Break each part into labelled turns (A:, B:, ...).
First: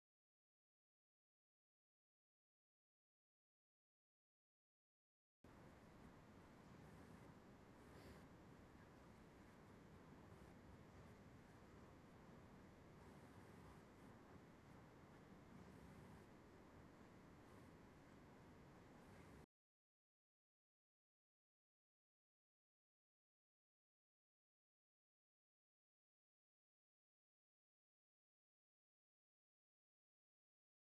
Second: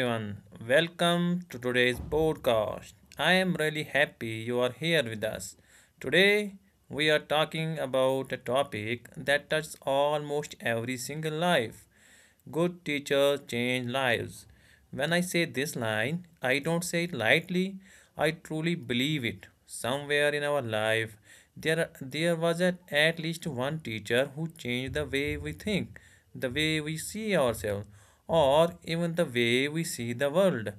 A: everyone, welcome to today's podcast. I am really happy you are here with us. Today we are talking about a topic that touches almost every single life. Good teachers change lives. When I say this line, I don't say it lightly. I truly believe it. Somewhere in our life, there was at least one teacher who changed the way we think, the way we see ourselves, or even the way we see the world.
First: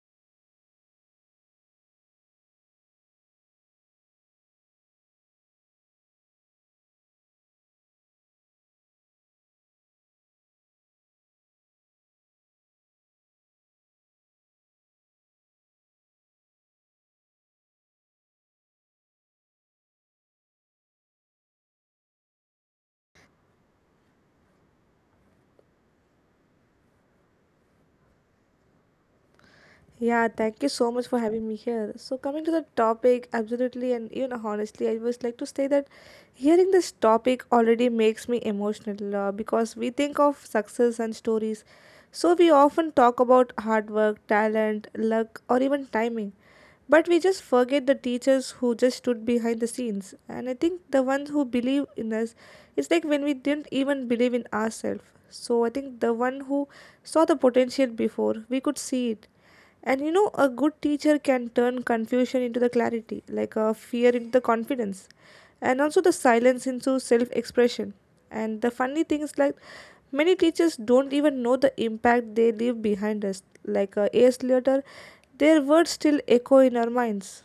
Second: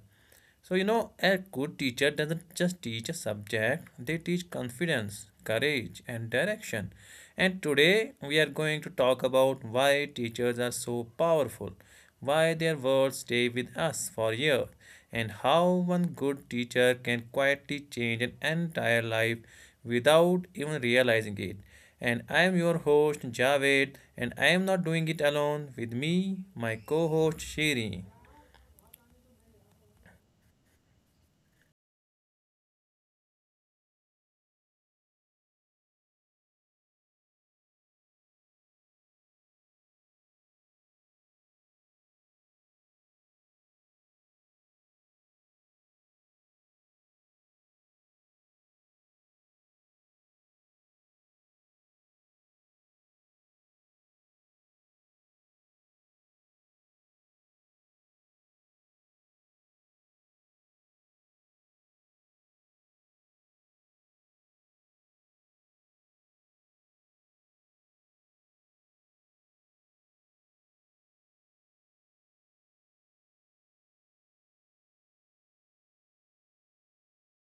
A: So, a good teacher doesn't just teach a subject, they teach confidence, courage, and direction. And today we are going to talk about why teachers are so powerful, why their words stay with us for years, and how one good teacher can quietly change an entire life without even realizing it. And I am your host Javed, and I am not doing it alone. With me, my co host Shiri.
B: Yeah, thank you so much for having me here. So, coming to the topic, absolutely and even honestly, I was like to say that hearing this topic already makes me emotional because we think of success and stories. So, we often talk about hard work, talent, luck, or even timing. But we just forget the teachers who just stood behind the scenes. And I think the ones who believe in us, it's like when we didn't even believe in ourselves. So, I think the one who saw the potential before, we could see it and you know, a good teacher can turn confusion into the clarity, like a fear into the confidence, and also the silence into self expression. And the funny thing is, like, many teachers don't even know the impact they leave behind us. Like, years later, their words still echo in our minds.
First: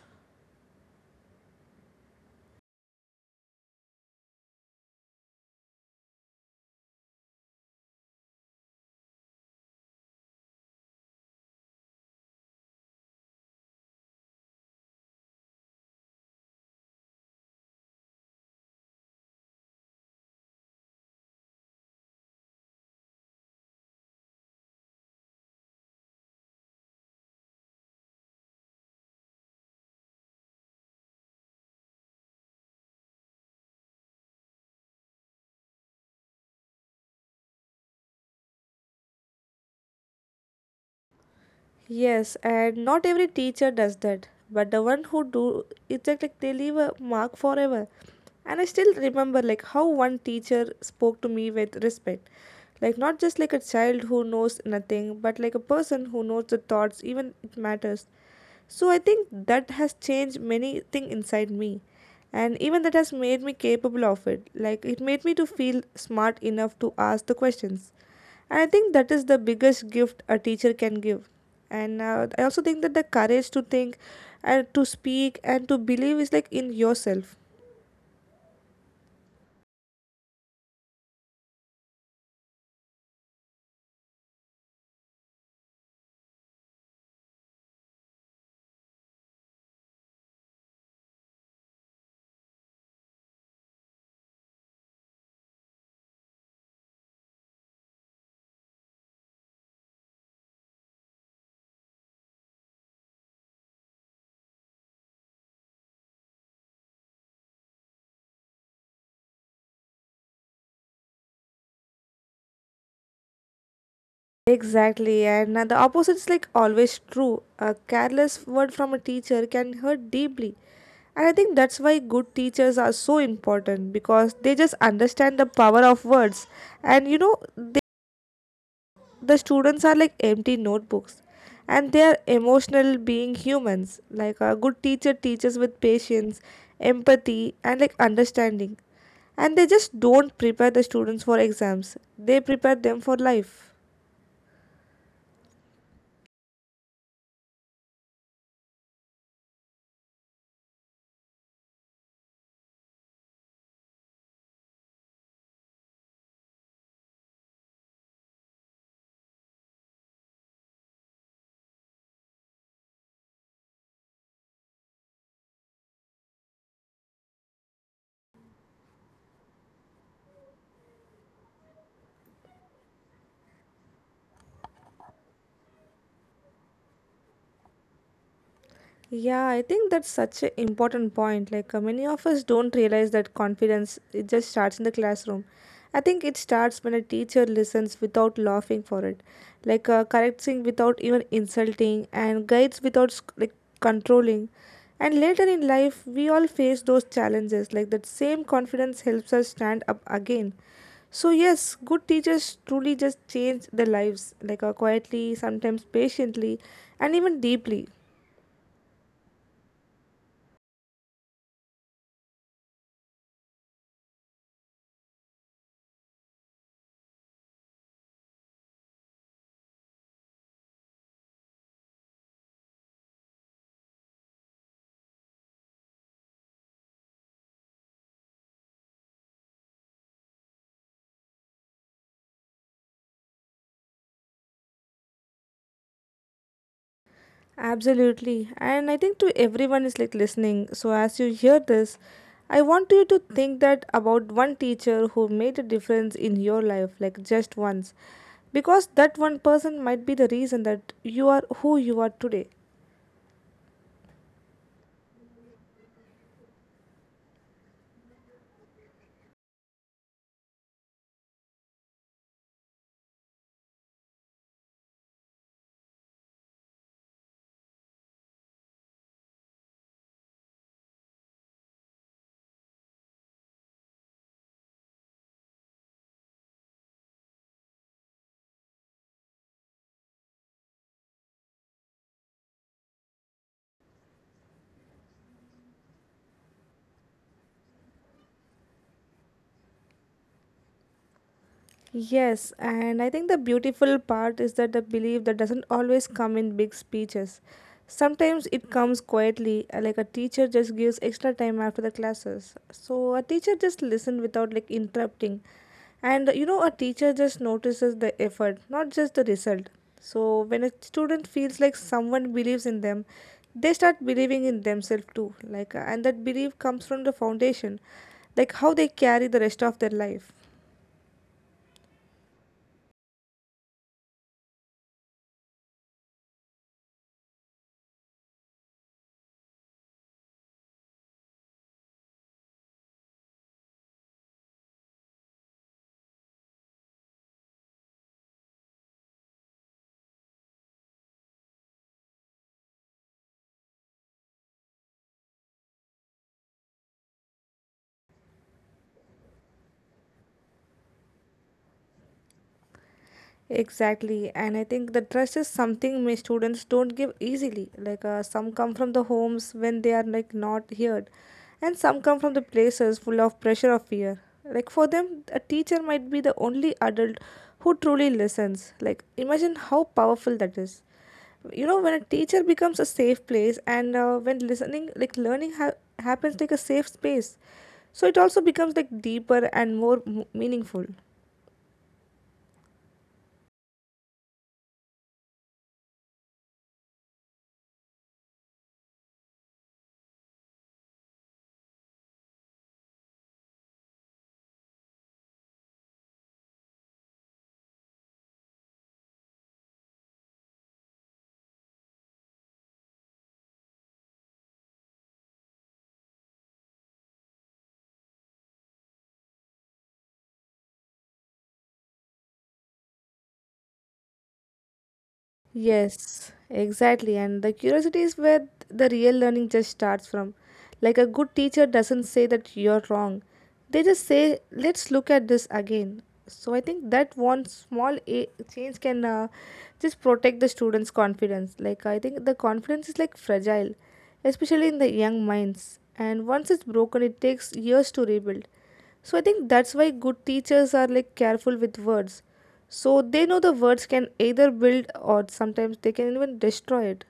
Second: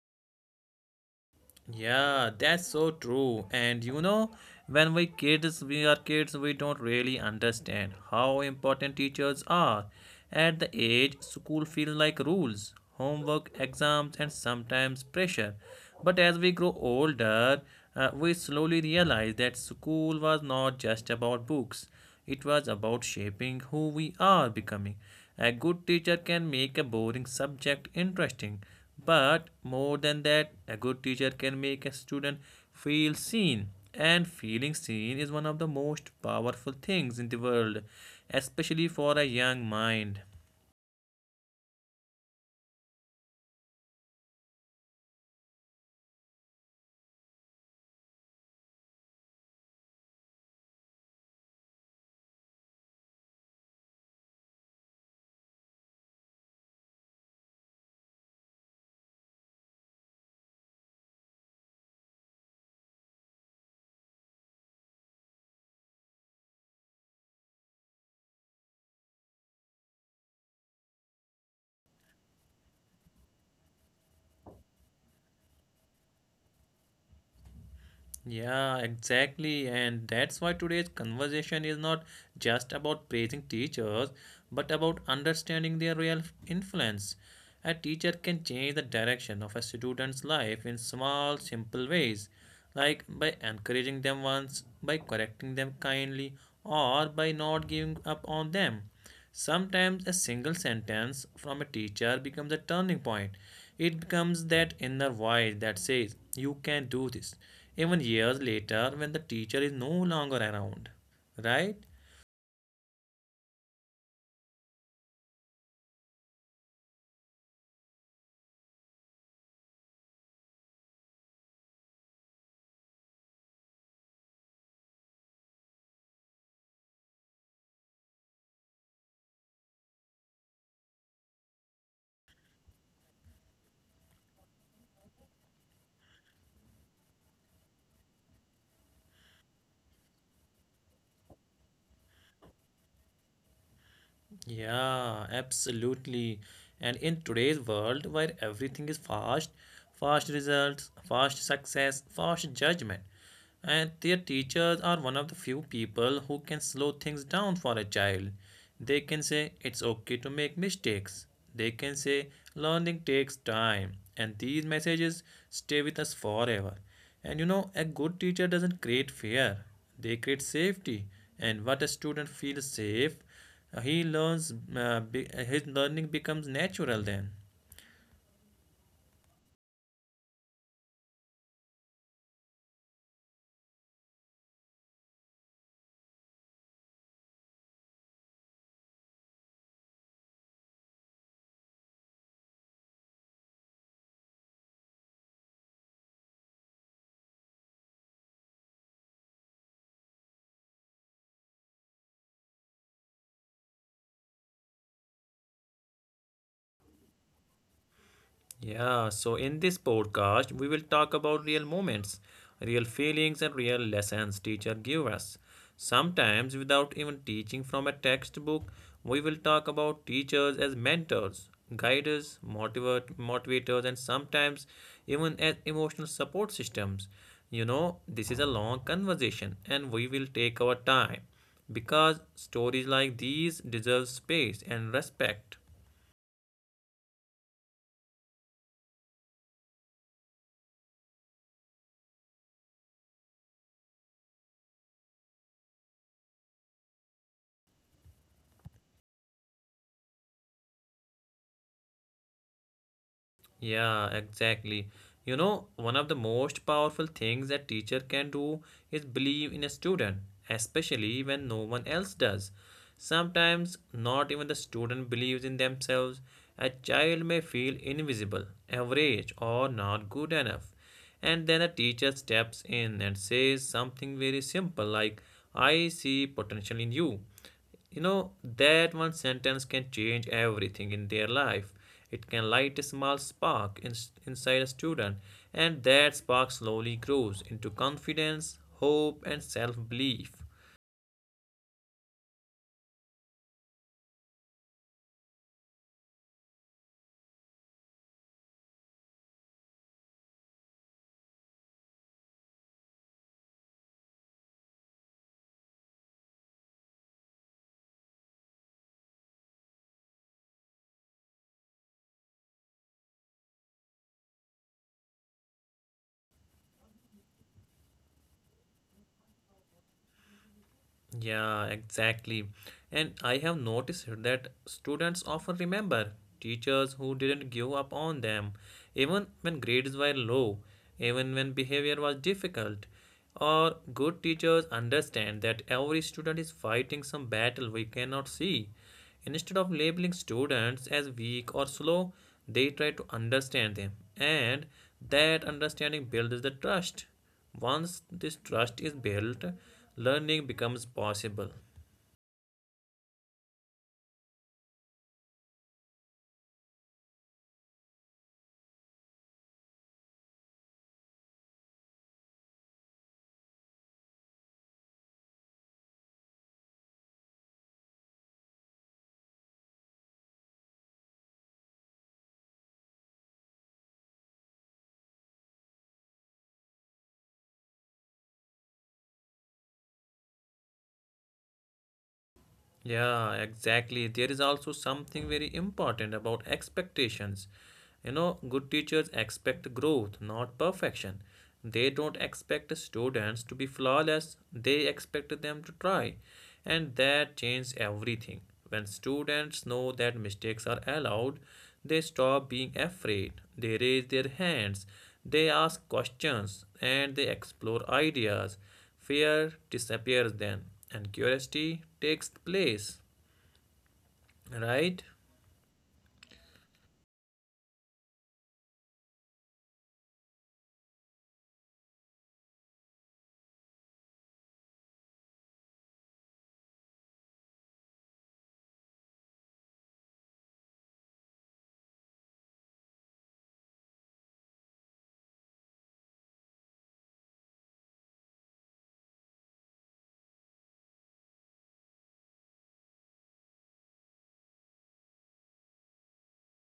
A: Yeah, that's so true. And when we are kids, we don't really understand how important teachers are. At the age, school feels like rules, homework, exams, and sometimes pressure. But as we grow older, we slowly realize that school was not just about books. It was about shaping who we are becoming. A good teacher can make a boring subject interesting, but more than that, a good teacher can make a student feel seen. And feeling seen is one of the most powerful things in the world, especially for a young mind.
B: Yes, and not every teacher does that, but the one who do, it's like they leave a mark forever. And I still remember like how one teacher spoke to me with respect. Like not just like a child who knows nothing, but like a person who knows the thoughts even it matters. So I think that has changed many thing inside me. And even that has made me capable of it. Like it made me to feel smart enough to ask the questions. And I think that is the biggest gift a teacher can give. And I also think that the courage to think and to speak and to believe is like in yourself.
A: Yeah, exactly. And that's why today's conversation is not just about praising teachers, but about understanding their real influence. A teacher can change the direction of a student's life in small, simple ways, like by encouraging them once, by correcting them kindly, or by not giving up on them. Sometimes a single sentence from a teacher becomes a turning point. It becomes that inner voice that says, "You can do this," even years later when the teacher is no longer around. Right?
B: Exactly, and the opposite is like always true. A careless word from a teacher can hurt deeply. And I think that's why good teachers are so important because they just understand the power of words. And you know, the students are like empty notebooks and they are emotional being humans like a good teacher teaches with patience empathy and like understanding and they just don't prepare the students for exams, they prepare them for life.
A: Yeah, absolutely. And in today's world where everything is fast, fast results, fast success, fast judgment, and their teachers are one of the few people who can slow things down for a child. They can say it's okay to make mistakes. They can say learning takes time, and these messages stay with us forever. And a good teacher doesn't create fear, they create safety. And what a student feels safe, his learning becomes natural then.
B: Yeah, I think that's such an important point. Like, many of us don't realize that confidence it just starts in the classroom. I think it starts when a teacher listens without laughing for it, like correcting without even insulting, and guides without like controlling. And later in life, we all face those challenges. Like that same confidence helps us stand up again. So yes, good teachers truly just change their lives, like quietly, sometimes patiently, and even deeply.
A: Yeah, so in this podcast, we will talk about real moments, real feelings, and real lessons teacher give us. Sometimes, without even teaching from a textbook, we will talk about teachers as mentors, guiders, motivators, and sometimes even as emotional support systems. This is a long conversation, and we will take our time because stories like these deserve space and respect.
B: Absolutely. And I think to everyone is like listening. So as you hear this, I want you to think that about one teacher who made a difference in your life, like just once. Because that one person might be the reason that you are who you are today.
A: Yeah, exactly. One of the most powerful things a teacher can do is believe in a student, especially when no one else does. Sometimes, not even the student believes in themselves. A child may feel invisible, average, or not good enough. And then a teacher steps in and says something very simple like, "I see potential in you." That one sentence can change everything in their life. It can light a small spark inside a student, and that spark slowly grows into confidence, hope, and self belief.
B: Yes, and I think the beautiful part is that the belief that doesn't always come in big speeches. Sometimes it comes quietly, like a teacher just gives extra time after the classes. So a teacher just listens without like interrupting. And you know, a teacher just notices the effort, not just the result. So when a student feels like someone believes in them, they start believing in themselves too. Like, and that belief comes from the foundation, like how they carry the rest of their life.
A: Yeah, exactly. And I have noticed that students often remember teachers who didn't give up on them, even when grades were low, even when behavior was difficult. Or good teachers understand that every student is fighting some battle we cannot see. Instead of labeling students as weak or slow, they try to understand them, and that understanding builds the trust. Once this trust is built, learning becomes possible.
B: Exactly, and I think the trust is something many students don't give easily. Like some come from the homes when they are like not heard, and some come from the places full of pressure or fear. Like for them, a teacher might be the only adult who truly listens. Like imagine how powerful that is. You know, when a teacher becomes a safe place, and when listening, like learning happens like a safe space, so it also becomes like deeper and more meaningful.
A: Yeah, exactly. There is also something very important about expectations. Good teachers expect growth, not perfection. They don't expect students to be flawless, they expect them to try. And that changes everything. When students know that mistakes are allowed, they stop being afraid, they raise their hands, they ask questions, and they explore ideas. Fear disappears then, and curiosity takes place, right?
B: Yes, exactly. And the curiosity is where the real learning just starts from. Like a good teacher doesn't say that you're wrong. They just say, let's look at this again. So I think that one small change can just protect the students' confidence. Like I think the confidence is like fragile, especially in the young minds. And once it's broken, it takes years to rebuild. So I think that's why good teachers are like careful with words. So they know the words can either build or sometimes they can even destroy it.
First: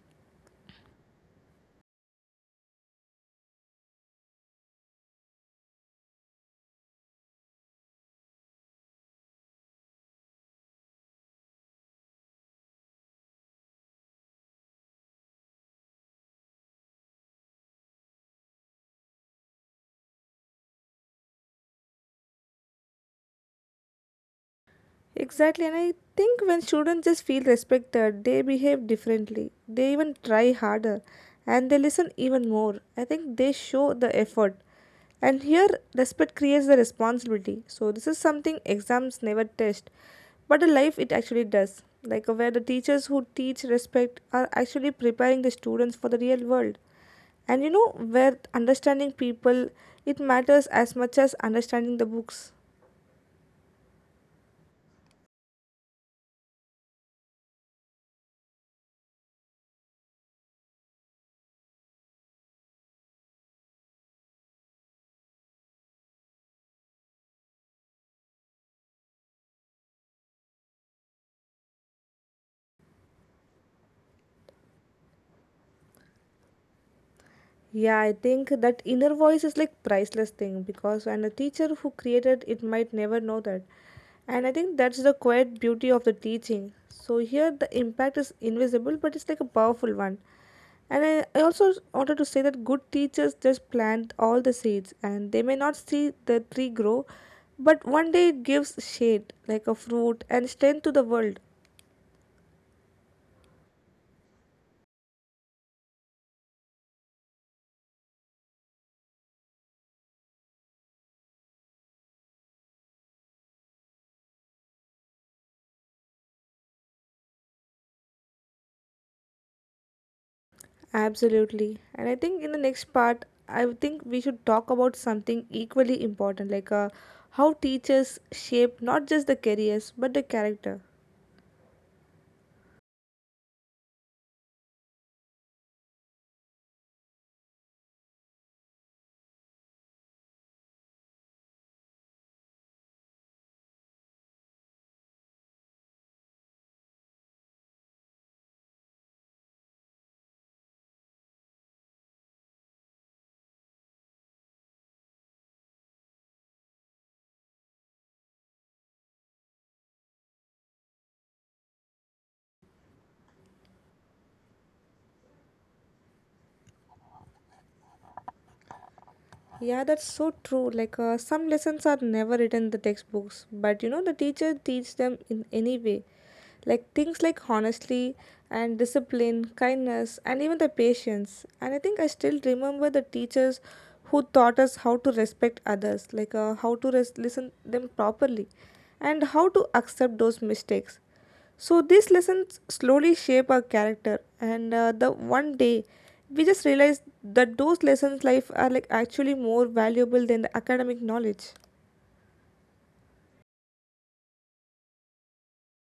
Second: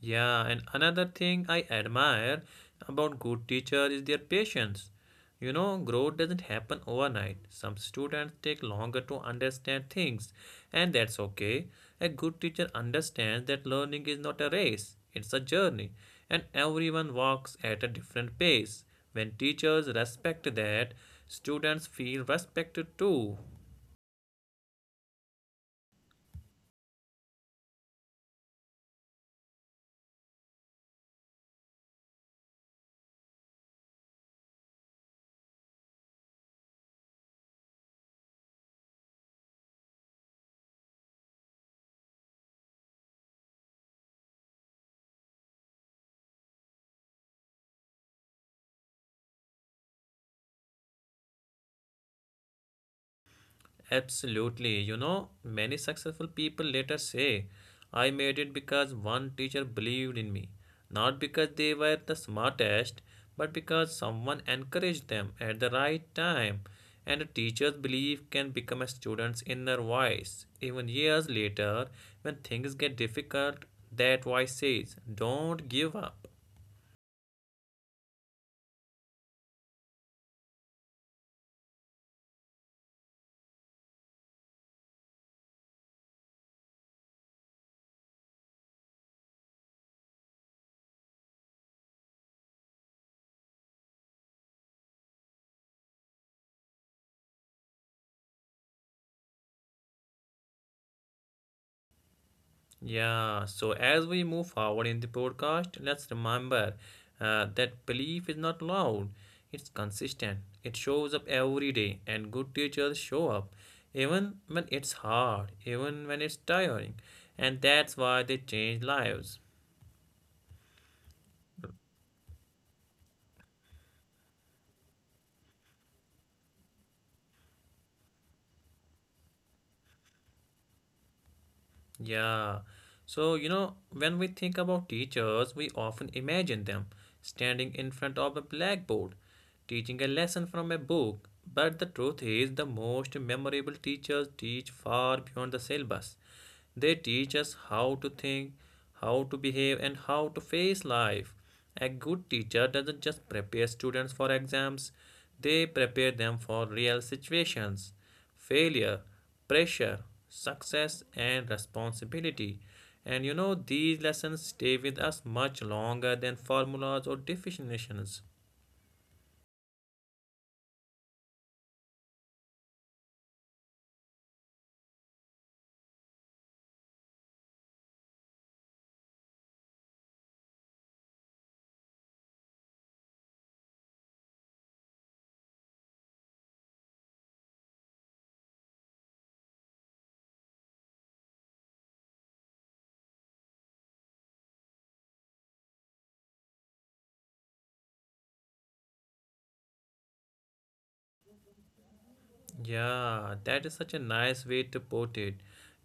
A: Yeah, and another thing I admire about good teachers is their patience. Growth doesn't happen overnight. Some students take longer to understand things, and that's okay. A good teacher understands that learning is not a race, it's a journey, and everyone walks at a different pace. When teachers respect that, students feel respected too.
B: Exactly, and I think when students just feel respected, they behave differently. They even try harder and they listen even more. I think they show the effort. And here, respect creates the responsibility. So this is something exams never test, but in life it actually does. Like where the teachers who teach respect are actually preparing the students for the real world. And you know where understanding people it matters as much as understanding the books.
A: Absolutely. Many successful people later say, "I made it because one teacher believed in me." Not because they were the smartest, but because someone encouraged them at the right time. And a teacher's belief can become a student's inner voice. Even years later, when things get difficult, that voice says, "Don't give up."
B: Yeah, I think that inner voice is like priceless thing because and a teacher who created it might never know that. And I think that's the quiet beauty of the teaching. So here the impact is invisible but it's like a powerful one. And I also wanted to say that good teachers just plant all the seeds and they may not see the tree grow, but one day it gives shade, like a fruit, and strength to the world.
A: Yeah, so as we move forward in the podcast, let's remember that belief is not loud, it's consistent. It shows up every day, and good teachers show up even when it's hard, even when it's tiring. And that's why they change lives.
B: Absolutely. And I think in the next part, I think we should talk about something equally important, like how teachers shape not just the careers but the character.
A: Yeah. So, when we think about teachers, we often imagine them standing in front of a blackboard, teaching a lesson from a book. But the truth is, the most memorable teachers teach far beyond the syllabus. They teach us how to think, how to behave, and how to face life. A good teacher doesn't just prepare students for exams, they prepare them for real situations, failure, pressure, success, and responsibility. And these lessons stay with us much longer than formulas or definitions.
B: Yeah, that's so true. Like some lessons are never written in the textbooks, but you know the teacher teach them in any way. Like things like honesty and discipline, kindness, and even the patience. And I think I still remember the teachers who taught us how to respect others, like how to listen them properly, and how to accept those mistakes. So these lessons slowly shape our character, and the one day we just realize that those lessons life are like actually more valuable than the academic knowledge.
A: Yeah, that is such a nice way to put it.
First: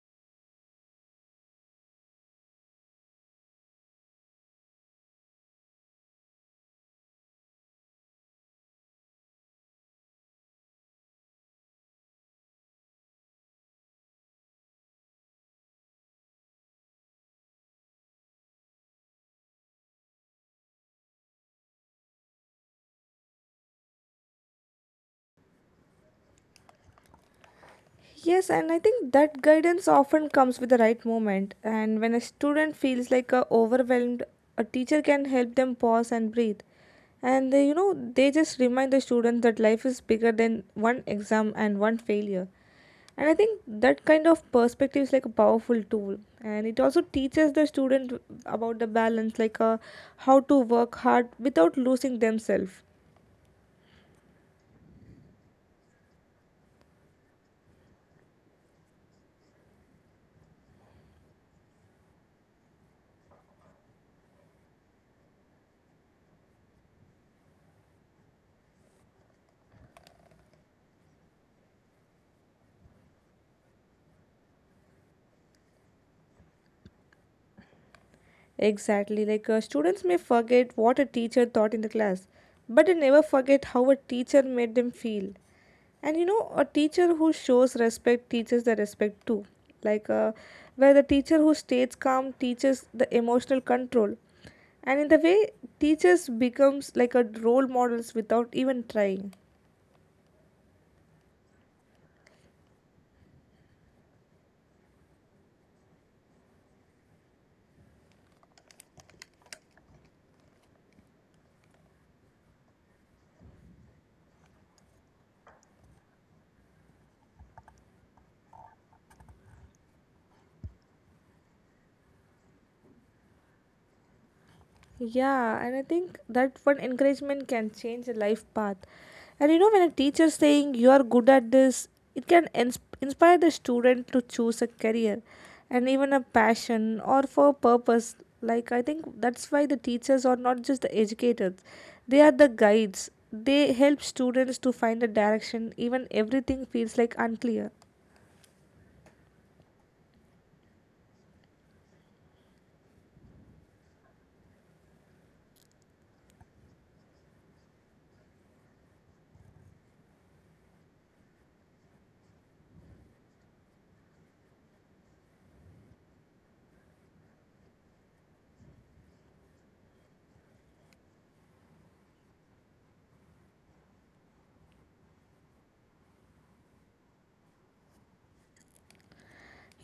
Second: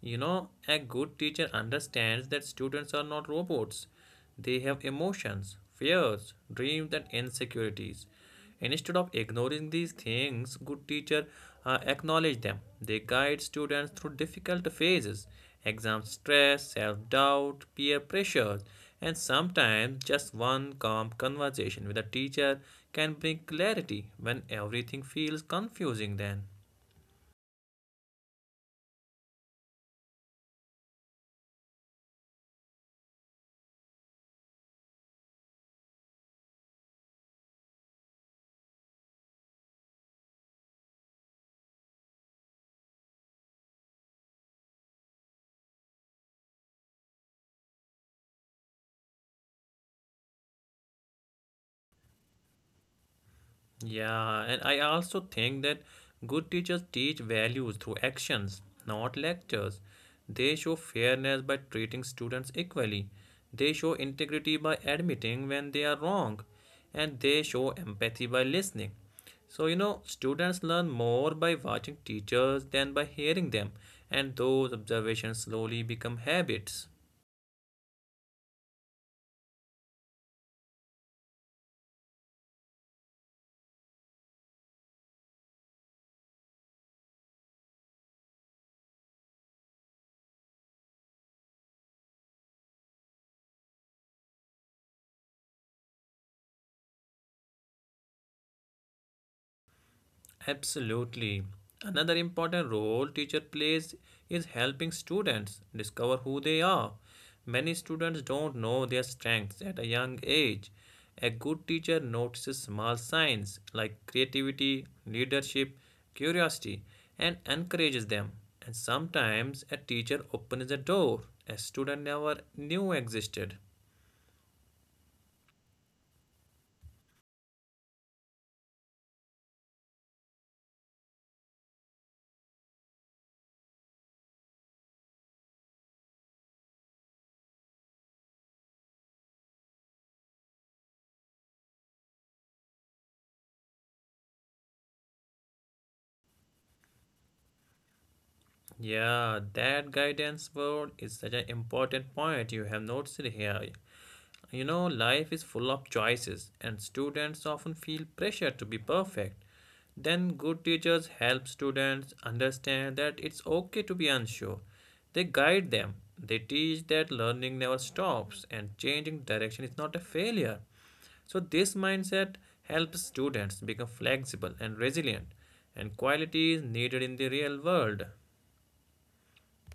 A: A good teacher understands that students are not robots. They have emotions, fears, dreams, and insecurities. Instead of ignoring these things, good teacher acknowledge them. They guide students through difficult phases, exam stress, self-doubt, peer pressures, and sometimes just one calm conversation with a teacher can bring clarity when everything feels confusing then.
B: Yes, and I think that guidance often comes with the right moment. And when a student feels like overwhelmed, a teacher can help them pause and breathe. And they, you know, they just remind the students that life is bigger than one exam and one failure. And I think that kind of perspective is like a powerful tool. And it also teaches the student about the balance, like how to work hard without losing themselves.
A: Yeah, and I also think that good teachers teach values through actions, not lectures. They show fairness by treating students equally. They show integrity by admitting when they are wrong. And they show empathy by listening. So, students learn more by watching teachers than by hearing them. And those observations slowly become habits.
B: Exactly, like students may forget what a teacher taught in the class, but they never forget how a teacher made them feel. And you know, a teacher who shows respect teaches the respect too. Like, where the teacher who stays calm teaches the emotional control. And in the way, teachers becomes like a role models without even trying.
A: Absolutely. Another important role teacher plays is helping students discover who they are. Many students don't know their strengths at a young age. A good teacher notices small signs like creativity, leadership, curiosity, and encourages them. And sometimes a teacher opens a door a student never knew existed.
B: Yeah, and I think that one encouragement can change a life path. And you know, when a teacher saying you are good at this, it can inspire the student to choose a career and even a passion or for a purpose. Like, I think that's why the teachers are not just the educators, they are the guides. They help students to find a direction, even everything feels like unclear.
A: Yeah, that guidance word is such an important point you have noticed here. Life is full of choices, and students often feel pressure to be perfect. Then, good teachers help students understand that it's okay to be unsure. They guide them. They teach that learning never stops and changing direction is not a failure. So, this mindset helps students become flexible and resilient, and qualities needed in the real world.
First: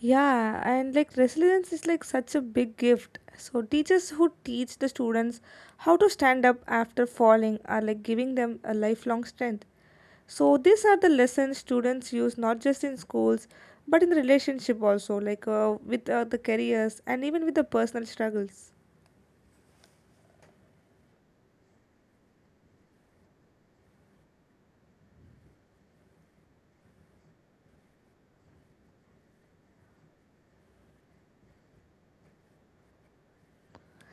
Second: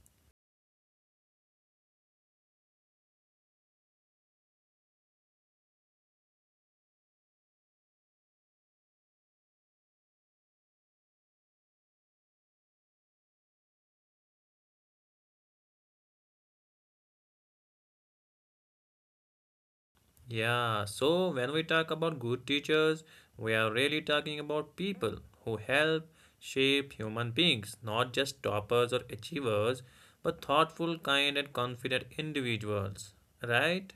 B: Yeah, and like resilience is like such a big gift. So teachers who teach the students how to stand up after falling are like giving them a lifelong strength. So these are the lessons students use not just in schools but in the relationship also like with the careers and even with the personal struggles.
A: Yeah, so when we talk about good teachers, we are really talking about people who help shape human beings, not just toppers or achievers, but thoughtful, kind, and confident individuals, right?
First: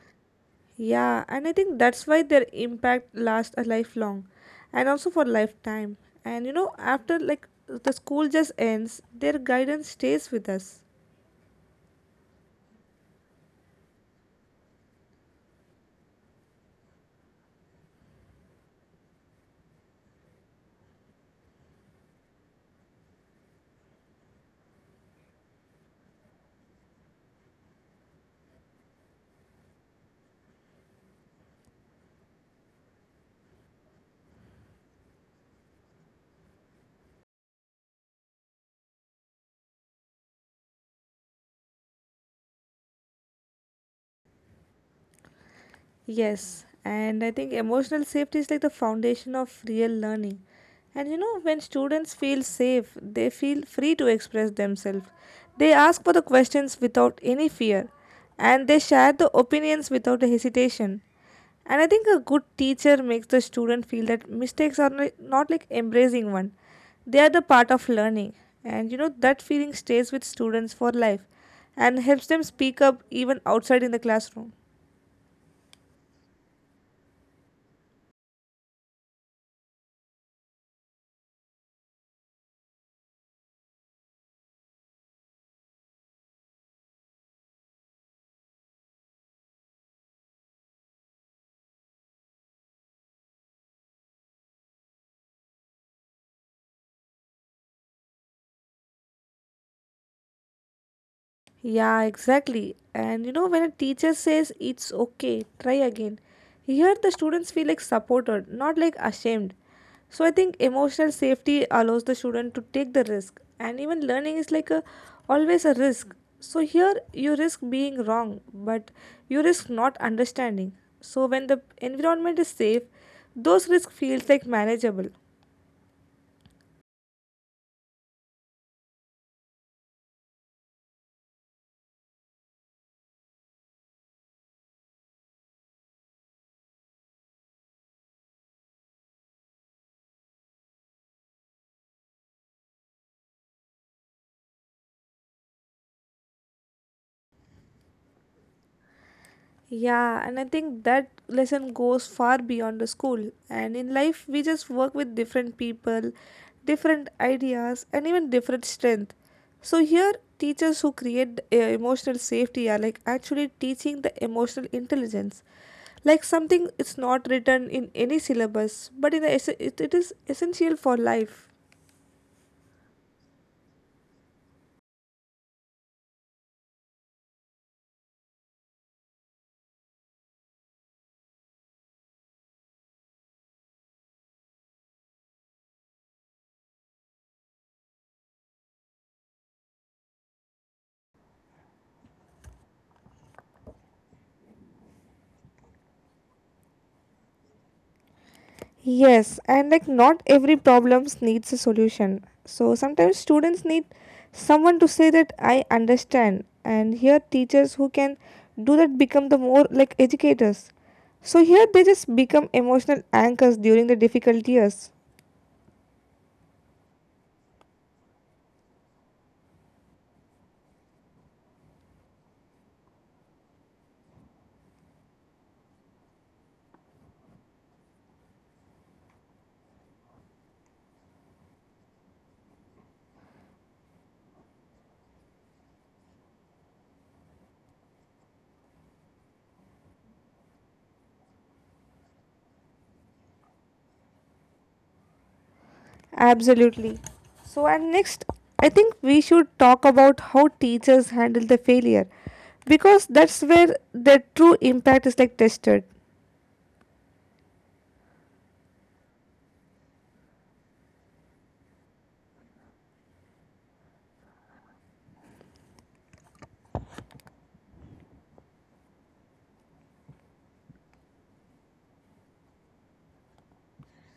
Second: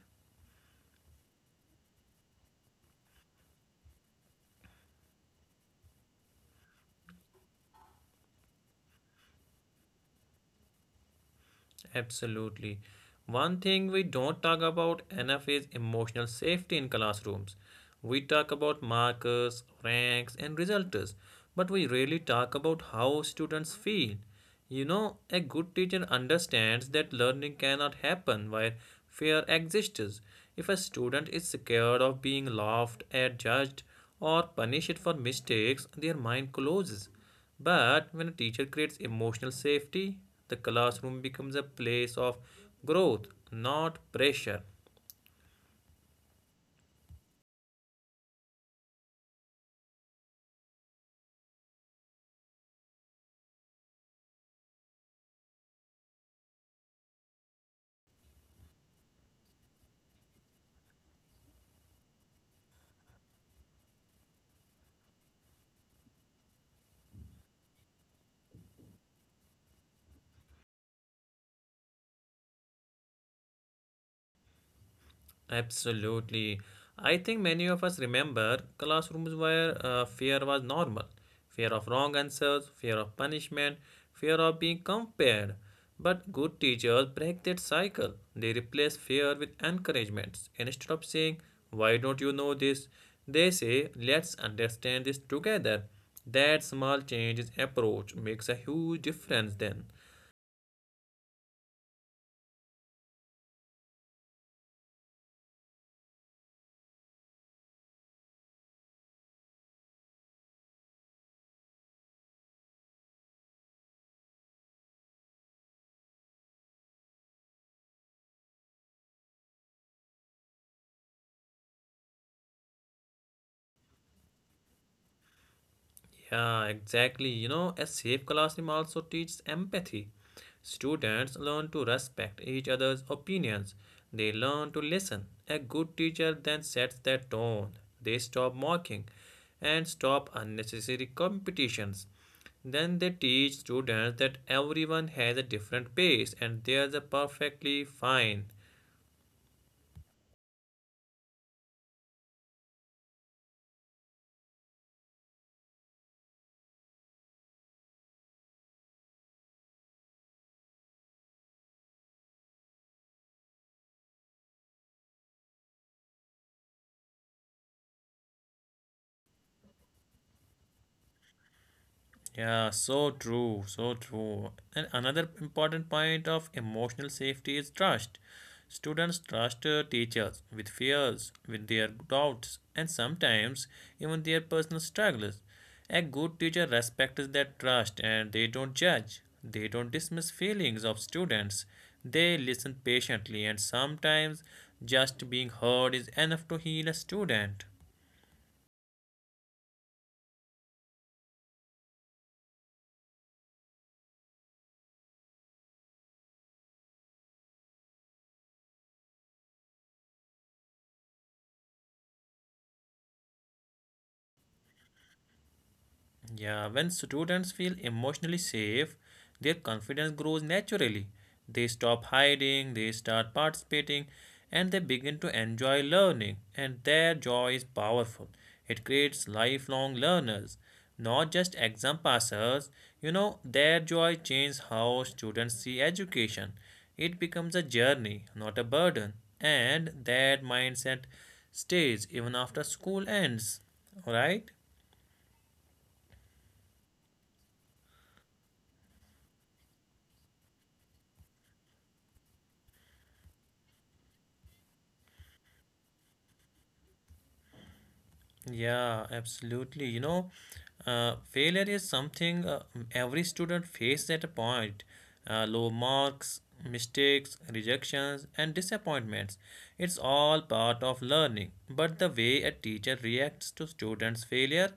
B: Yeah, and I think that's why their impact lasts a lifelong and also for lifetime. And you know, after like the school just ends, their guidance stays with us.
A: Absolutely. One thing we don't talk about enough is emotional safety in classrooms. We talk about markers, ranks, and results, but we rarely talk about how students feel. A good teacher understands that learning cannot happen where fear exists. If a student is scared of being laughed at, judged, or punished for mistakes, their mind closes. But when a teacher creates emotional safety, the classroom becomes a place of growth, not pressure.
B: Yes, and I think emotional safety is like the foundation of real learning. And you know, when students feel safe, they feel free to express themselves. They ask for the questions without any fear, and they share the opinions without a hesitation. And I think a good teacher makes the student feel that mistakes are not like embracing one. They are the part of learning. And you know, that feeling stays with students for life and helps them speak up even outside in the classroom.
A: Absolutely. I think many of us remember classrooms where fear was normal. Fear of wrong answers, fear of punishment, fear of being compared. But good teachers break that cycle. They replace fear with encouragements. Instead of saying, "Why don't you know this?" they say, "Let's understand this together." That small change in approach makes a huge difference then.
B: Yeah, exactly. And you know, when a teacher says it's okay, try again, here the students feel like supported, not like ashamed. So I think emotional safety allows the student to take the risk, and even learning is like a always a risk. So here you risk being wrong, but you risk not understanding. So when the environment is safe, those risks feels like manageable.
A: Yeah, exactly. A safe classroom also teaches empathy. Students learn to respect each other's opinions. They learn to listen. A good teacher then sets their tone. They stop mocking and stop unnecessary competitions. Then they teach students that everyone has a different pace and theirs are perfectly fine.
B: Yeah, and I think that lesson goes far beyond the school. And in life, we just work with different people, different ideas, and even different strength. So here, teachers who create emotional safety are like actually teaching the emotional intelligence, like something it's not written in any syllabus, but in the it is essential for life.
A: Yeah, so true, so true. And another important point of emotional safety is trust. Students trust teachers with fears, with their doubts, and sometimes even their personal struggles. A good teacher respects that trust and they don't judge. They don't dismiss feelings of students. They listen patiently, and sometimes just being heard is enough to heal a student.
B: Yes, and like not every problems needs a solution. So sometimes students need someone to say that I understand, and here teachers who can do that become the more like educators. So here they just become emotional anchors during the difficult years.
A: Yeah, when students feel emotionally safe, their confidence grows naturally. They stop hiding, they start participating, and they begin to enjoy learning. And their joy is powerful. It creates lifelong learners, not just exam passers. Their joy changes how students see education. It becomes a journey, not a burden. And that mindset stays even after school ends. Alright?
B: Absolutely. So and next, I think we should talk about how teachers handle the failure because that's where their true impact is like tested.
A: Yeah, absolutely. You know, failure is something every student faces at a point. Low marks, mistakes, rejections, and disappointments. It's all part of learning. But the way a teacher reacts to students' failure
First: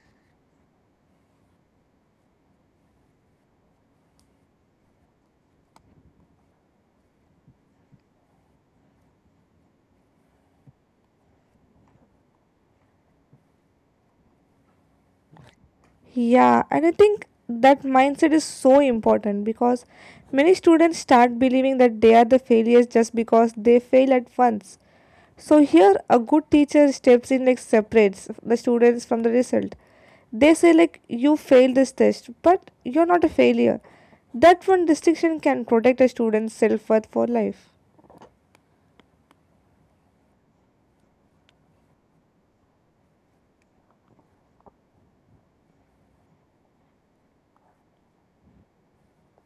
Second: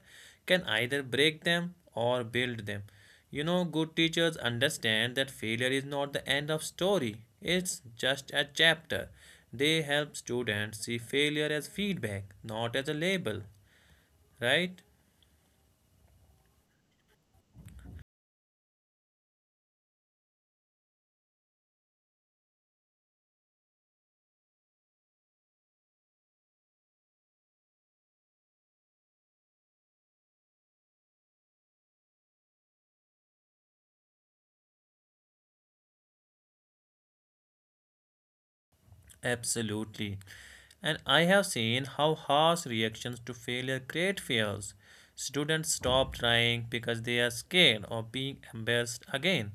A: can either break them or build them. You know, good teachers understand that failure is not the end of story. It's just a chapter. They help students see failure as feedback, not as a label, right?
B: Yeah, and I think that mindset is so important because many students start believing that they are the failures just because they fail at once. So here a good teacher steps in like separates the students from the result. They say like you failed this test, but you're not a failure. That one distinction can protect a student's self-worth for life.
A: Absolutely. And I have seen how harsh reactions to failure create fears. Students stop trying because they are scared of being embarrassed again.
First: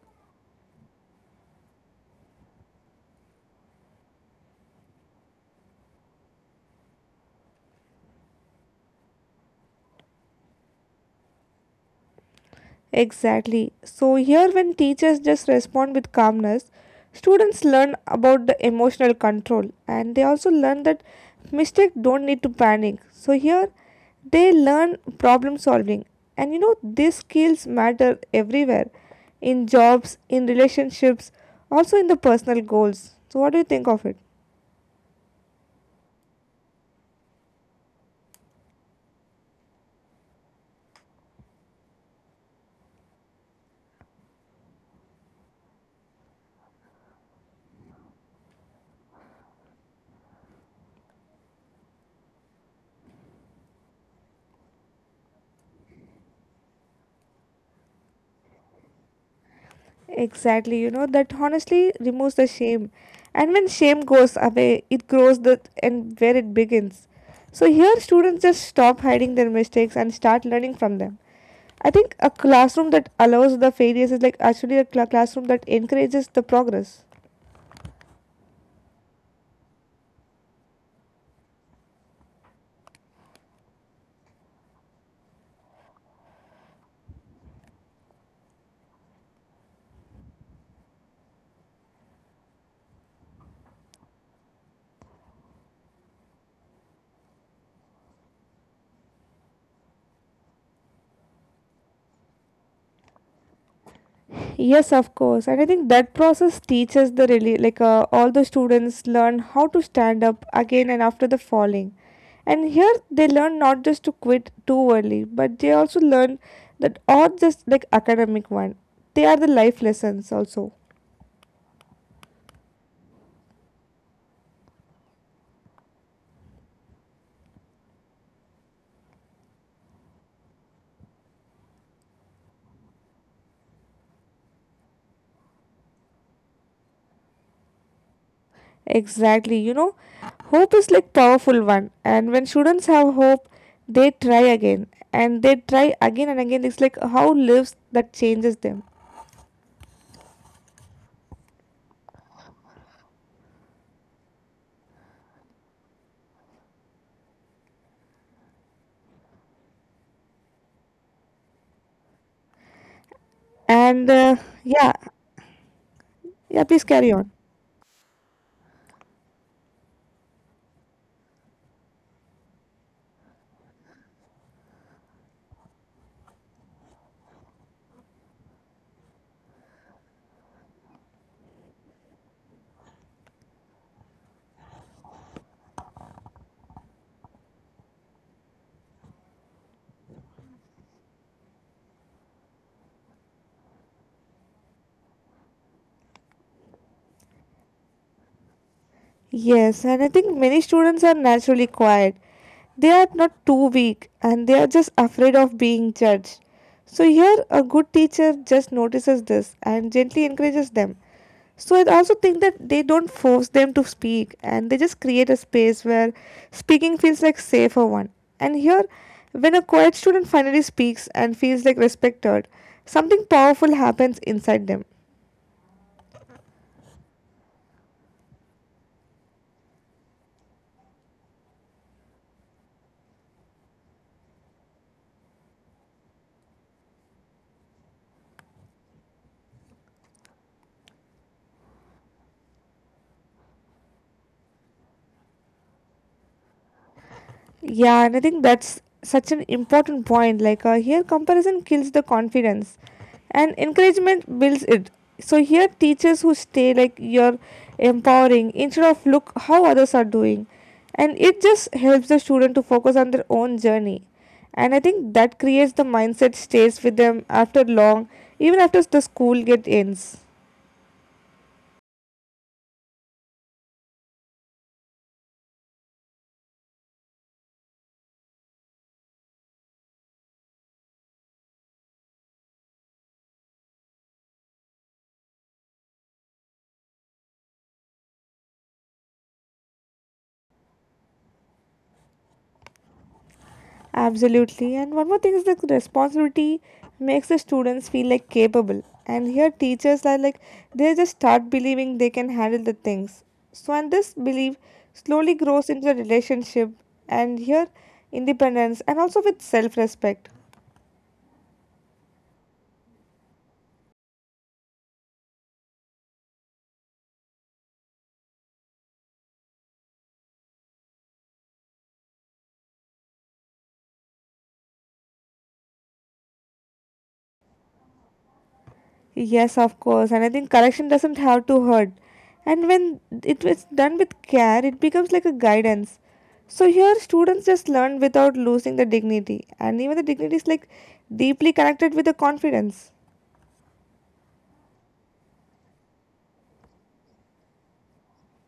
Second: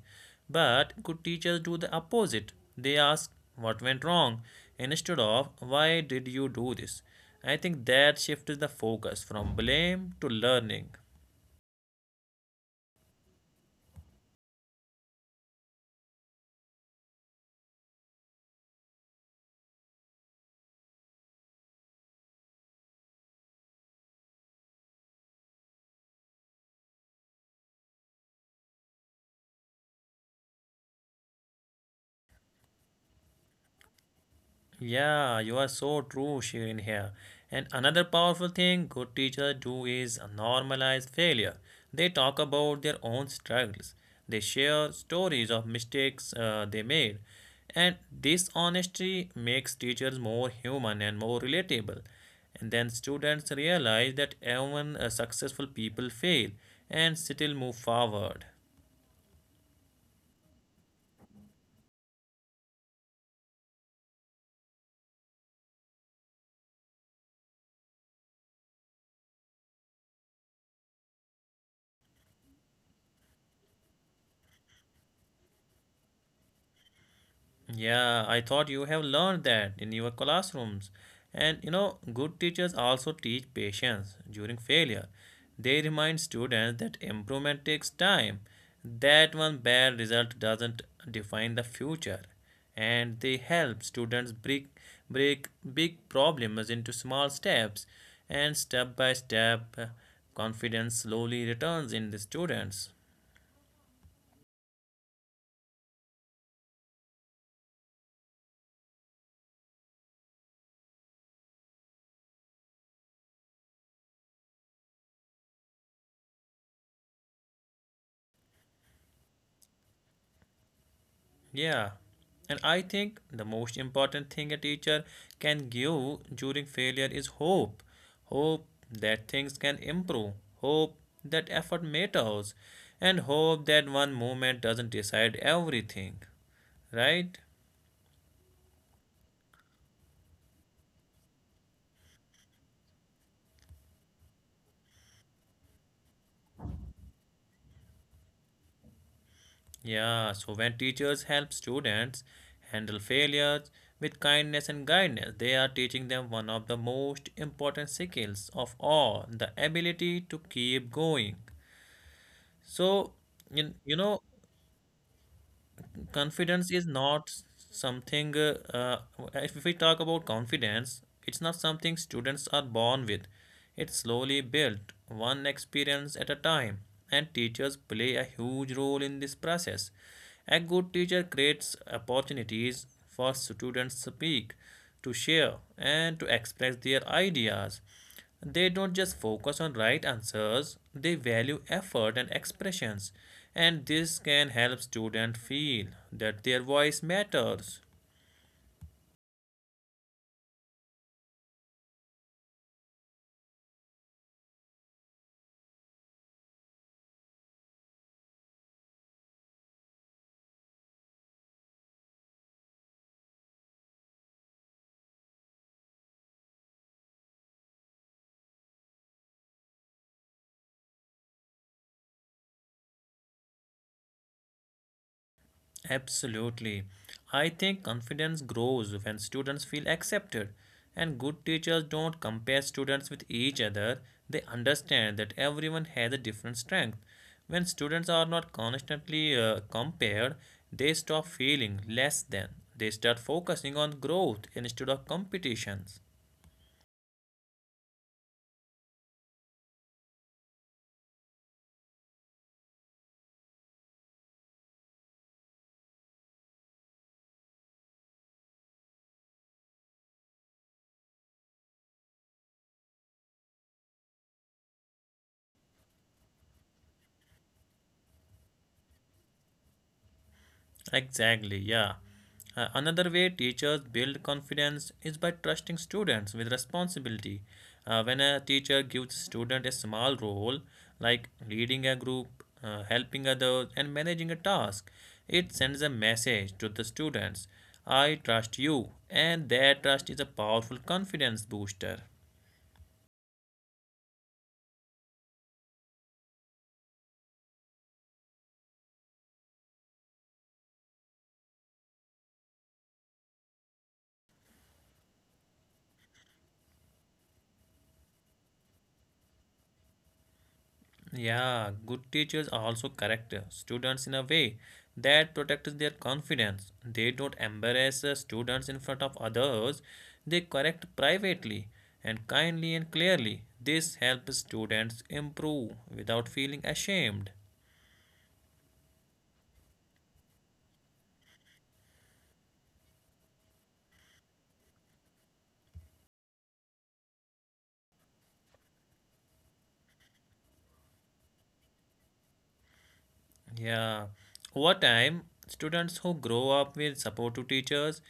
A: But good teachers do the opposite. They ask what went wrong instead of why did you do this? I think that shifts the focus from blame to learning.
B: Exactly. So, here when teachers just respond with calmness, students learn about the emotional control and they also learn that mistakes don't need to panic. So, here they learn problem solving, and you know, these skills matter everywhere in jobs, in relationships, also in the personal goals. So, what do you think of it?
A: Yeah, you are so true, Shirin here. And another powerful thing good teachers do is normalize failure. They talk about their own struggles. They share stories of mistakes they made. And this honesty makes teachers more human and more relatable. And then students realize that even successful people fail and still move forward.
B: Exactly, you know, that honestly removes the shame. And when shame goes away, it grows the and where it begins. So here students just stop hiding their mistakes and start learning from them. I think a classroom that allows the failures is like actually a classroom that encourages the progress.
A: Yeah, I thought you have learned that in your classrooms. And you know, good teachers also teach patience during failure. They remind students that improvement takes time, that one bad result doesn't define the future. And they help students break big problems into small steps. And step by step, confidence slowly returns in the students.
B: Yes, of course. And I think that process teaches the really like all the students learn how to stand up again and after the falling. And here they learn not just to quit too early, but they also learn that all just like academic one. They are the life lessons also.
A: Yeah, and I think the most important thing a teacher can give during failure is hope. Hope that things can improve, hope that effort matters, and hope that one moment doesn't decide everything, right?
B: Exactly. You know, hope is like powerful one. And when students have hope, they try again and they try again and again. It's like how lives that changes them.
A: Yeah, so when teachers help students handle failures with kindness and guidance, they are teaching them one of the most important skills of all, the ability to keep going. So, you,
B: And
A: you know,
B: Yeah, yeah. Please
A: confidence is
B: carry on.
A: not something if we talk about confidence, it's not something students are born with. It's slowly built one experience at a time, and teachers play a huge role in this process. A good teacher creates opportunities for students to speak, to share, and to express their ideas. They don't just focus on right answers, they value effort and expressions. And this can help students feel that their voice matters.
B: Yes, and I think many students are naturally quiet. They are not too weak and they are just afraid of being judged. So, here a good teacher just notices this and gently encourages them. So, I also think that they don't force them to speak and they just create a space where speaking feels like safer one. And here, when a quiet student finally speaks and feels like respected, something powerful happens inside them.
A: Absolutely. I think confidence grows when students feel accepted, and good teachers don't compare students with each other. They understand that everyone has a different strength. When students are not constantly compared, they stop feeling less than. They start focusing on growth instead of competitions.
B: Yeah, and I think that's such an important point. Like here, comparison kills the confidence, and encouragement builds it. So here, teachers who stay like you're empowering instead of look how others are doing, and it just helps the student to focus on their own journey. And I think that creates the mindset stays with them after long, even after the school get ends.
A: Exactly, yeah. Another way teachers build confidence is by trusting students with responsibility. When a teacher gives student a small role, like leading a group, helping others, and managing a task, it sends a message to the students, I trust you, and that trust is a powerful confidence booster.
B: Absolutely. And one more thing is the responsibility makes the students feel like capable. And here teachers are like they just start believing they can handle the things. So and this belief slowly grows into a relationship and here independence and also with self-respect.
A: Yeah, good teachers also correct students in a way that protects their confidence. They don't embarrass students in front of others. They correct privately and kindly and clearly. This helps students improve without feeling ashamed.
B: Yes, of course, and I think correction doesn't have to hurt. And when it was done with care, it becomes like a guidance. So here, students just learn without losing the dignity, and even the dignity is like deeply connected with the confidence.
A: Yeah. Over time, students who grow up with supportive teachers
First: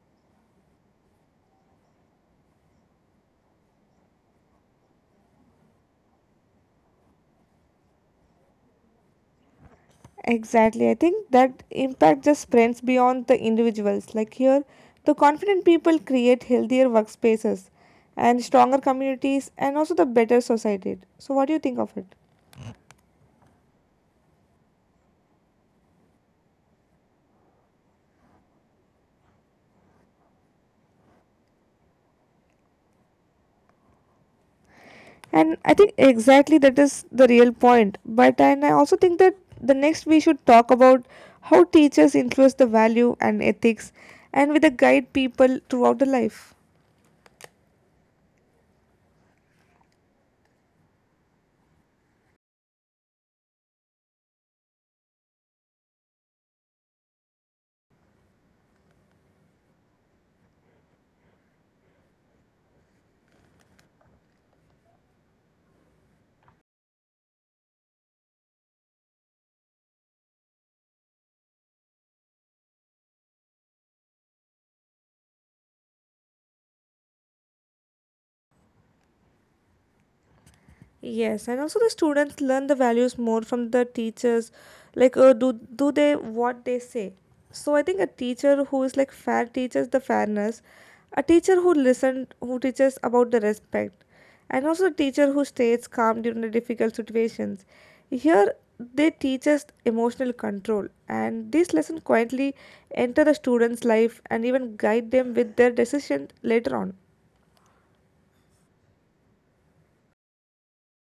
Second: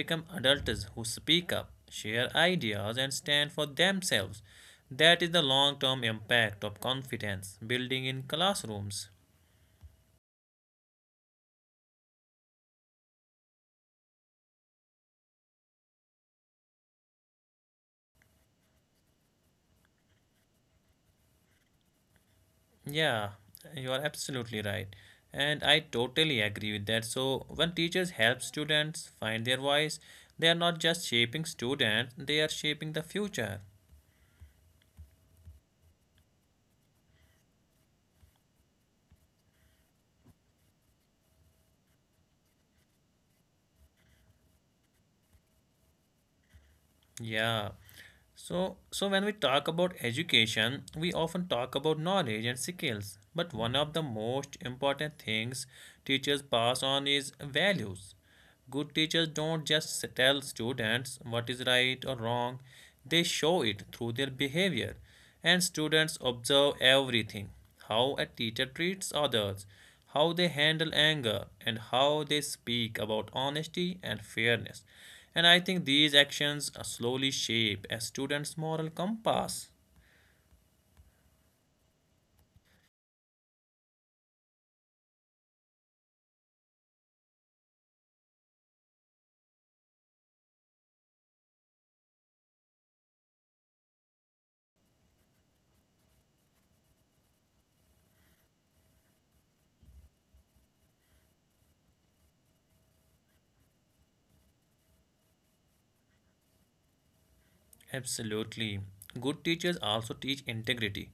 A: become adults who speak up, share ideas, and stand for themselves. That is the long term impact of confidence building in classrooms.
B: Exactly, I think that impact just spreads beyond the individuals. Like here, the confident people create healthier workspaces and stronger communities, and also the better society. So, what do you think of it?
A: Yeah, you are absolutely right. And I totally agree with that. So, when teachers help students find their voice, they are not just shaping students, they are shaping the future.
B: And I think exactly that is the real point. But and I also think that the next we should talk about how teachers influence the value and ethics and with the guide people throughout the life.
A: Yeah. So when we talk about education, we often talk about knowledge and skills. But one of the most important things teachers pass on is values. Good teachers don't just tell students what is right or wrong, they show it through their behavior, and students observe everything: how a teacher treats others, how they handle anger, and how they speak about honesty and fairness. And I think these actions slowly shape a student's moral compass.
B: Yes, and also the students learn the values more from the teachers, like do they what they say. So I think a teacher who is like fair teaches the fairness, a teacher who listens, who teaches about the respect, and also a teacher who stays calm during the difficult situations. Here they teach us emotional control, and this lesson quietly enter the students' life and even guide them with their decision later on.
A: Absolutely. Good teachers also teach integrity.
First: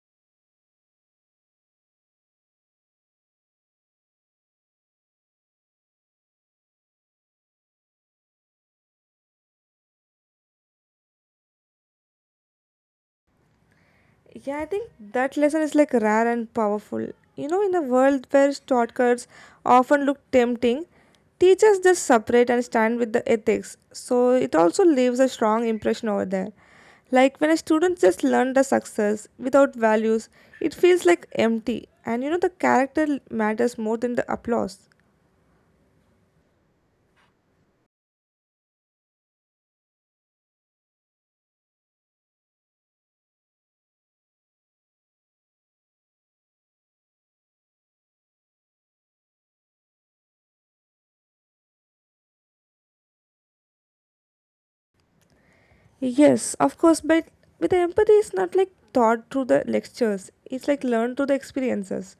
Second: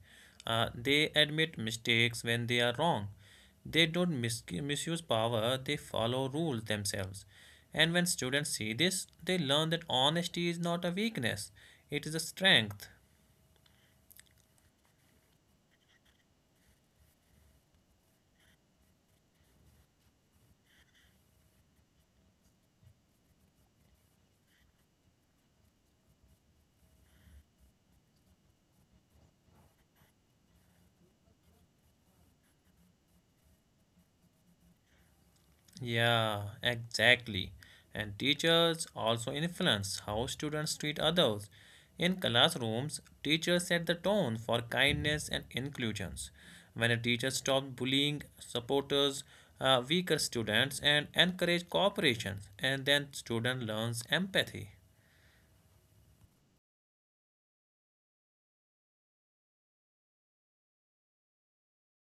A: They admit mistakes when they are wrong. They don't misuse power, they follow rules themselves. And when students see this, they learn that honesty is not a weakness, it is a strength.
B: Yeah, I think that lesson is like rare and powerful. You know, in a world where shortcuts often look tempting, teachers just separate and stand with the ethics. So it also leaves a strong impression over there. Like when a student just learn the success without values, it feels like empty. And you know, the character matters more than the applause.
A: Yeah, exactly. And teachers also influence how students treat others. In classrooms, teachers set the tone for kindness and inclusions. When a teacher stops bullying, supporters weaker students and encourage cooperation, and then student learns empathy.
B: Yes, of course, but with the empathy, it's not like taught through the lectures. It's like learned through the experiences.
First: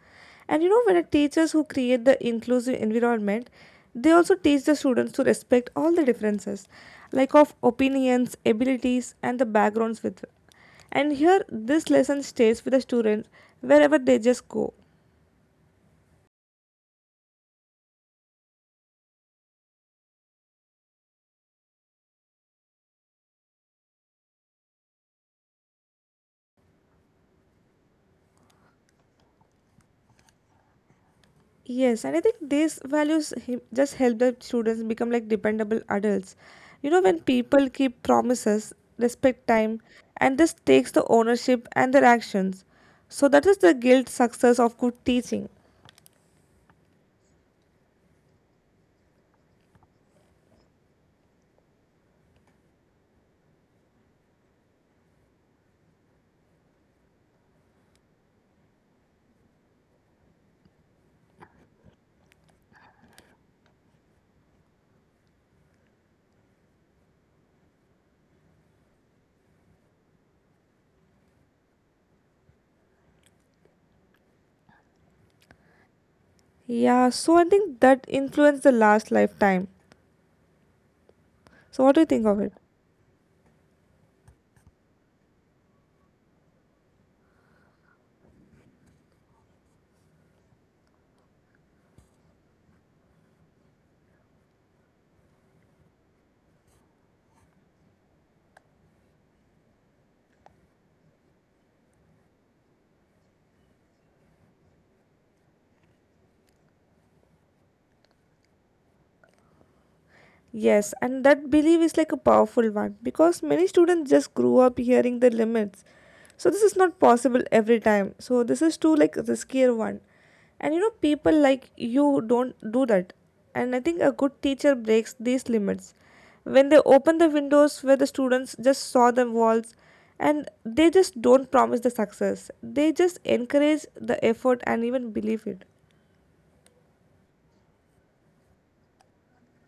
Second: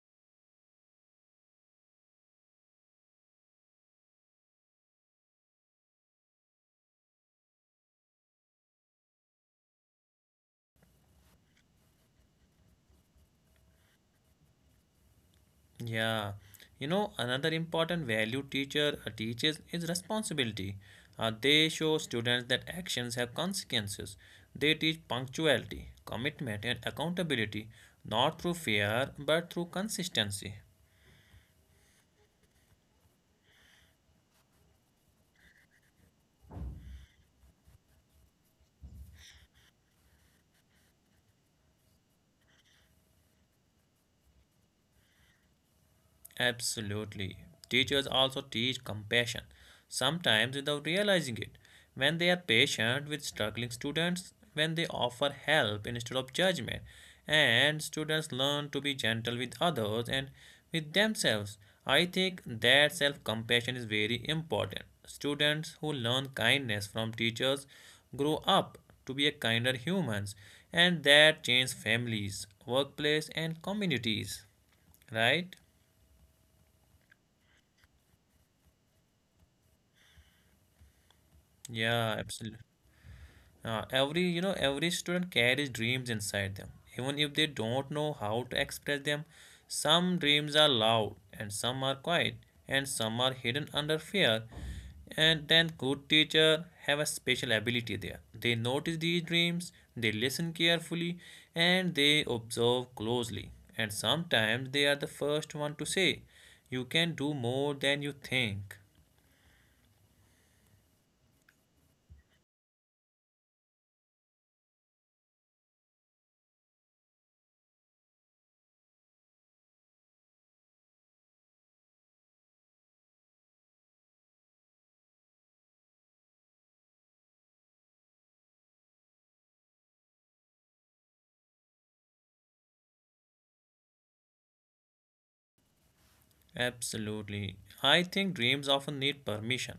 B: And you know, when the teachers who create the inclusive environment, they also teach the students to respect all the differences, like of opinions, abilities, and the backgrounds with. And here, this lesson stays with the student wherever they just go.
A: Yeah, you know, another important value teacher teaches is responsibility. They show students that actions have consequences. They teach punctuality, commitment, and accountability, not through fear but through consistency.
B: Yes, and I think these values just help the students become like dependable adults. You know, when people keep promises, respect time, and this takes the ownership and their actions. So that is the guilt success of good teaching.
A: Absolutely. Teachers also teach compassion, sometimes without realizing it. When they are patient with struggling students, when they offer help instead of judgment, and students learn to be gentle with others and with themselves. I think that self compassion is very important. Students who learn kindness from teachers grow up to be a kinder humans, and that changes families, workplace, and communities. Right?
B: Yeah, so I think that influenced the last lifetime. So what do you
A: Yeah,
B: think of
A: absolutely.
B: it?
A: Every you know every student carries dreams inside them, even if they don't know how to express them. Some dreams are loud, and some are quiet, and some are hidden under fear. And then good teacher have a special ability there. They notice these dreams, they listen carefully, and they observe closely. And sometimes they are the first one to say, "You can do more than you think."
B: Yes, and that belief is like a powerful one because many students just grew up hearing the limits. So this is not possible every time. So this is too like riskier one. And you know people like you don't do that. And I think a good teacher breaks these limits. When they open the windows where the students just saw the walls and they just don't promise the success. They just encourage the effort and even believe it.
A: Absolutely. I think dreams often need permission.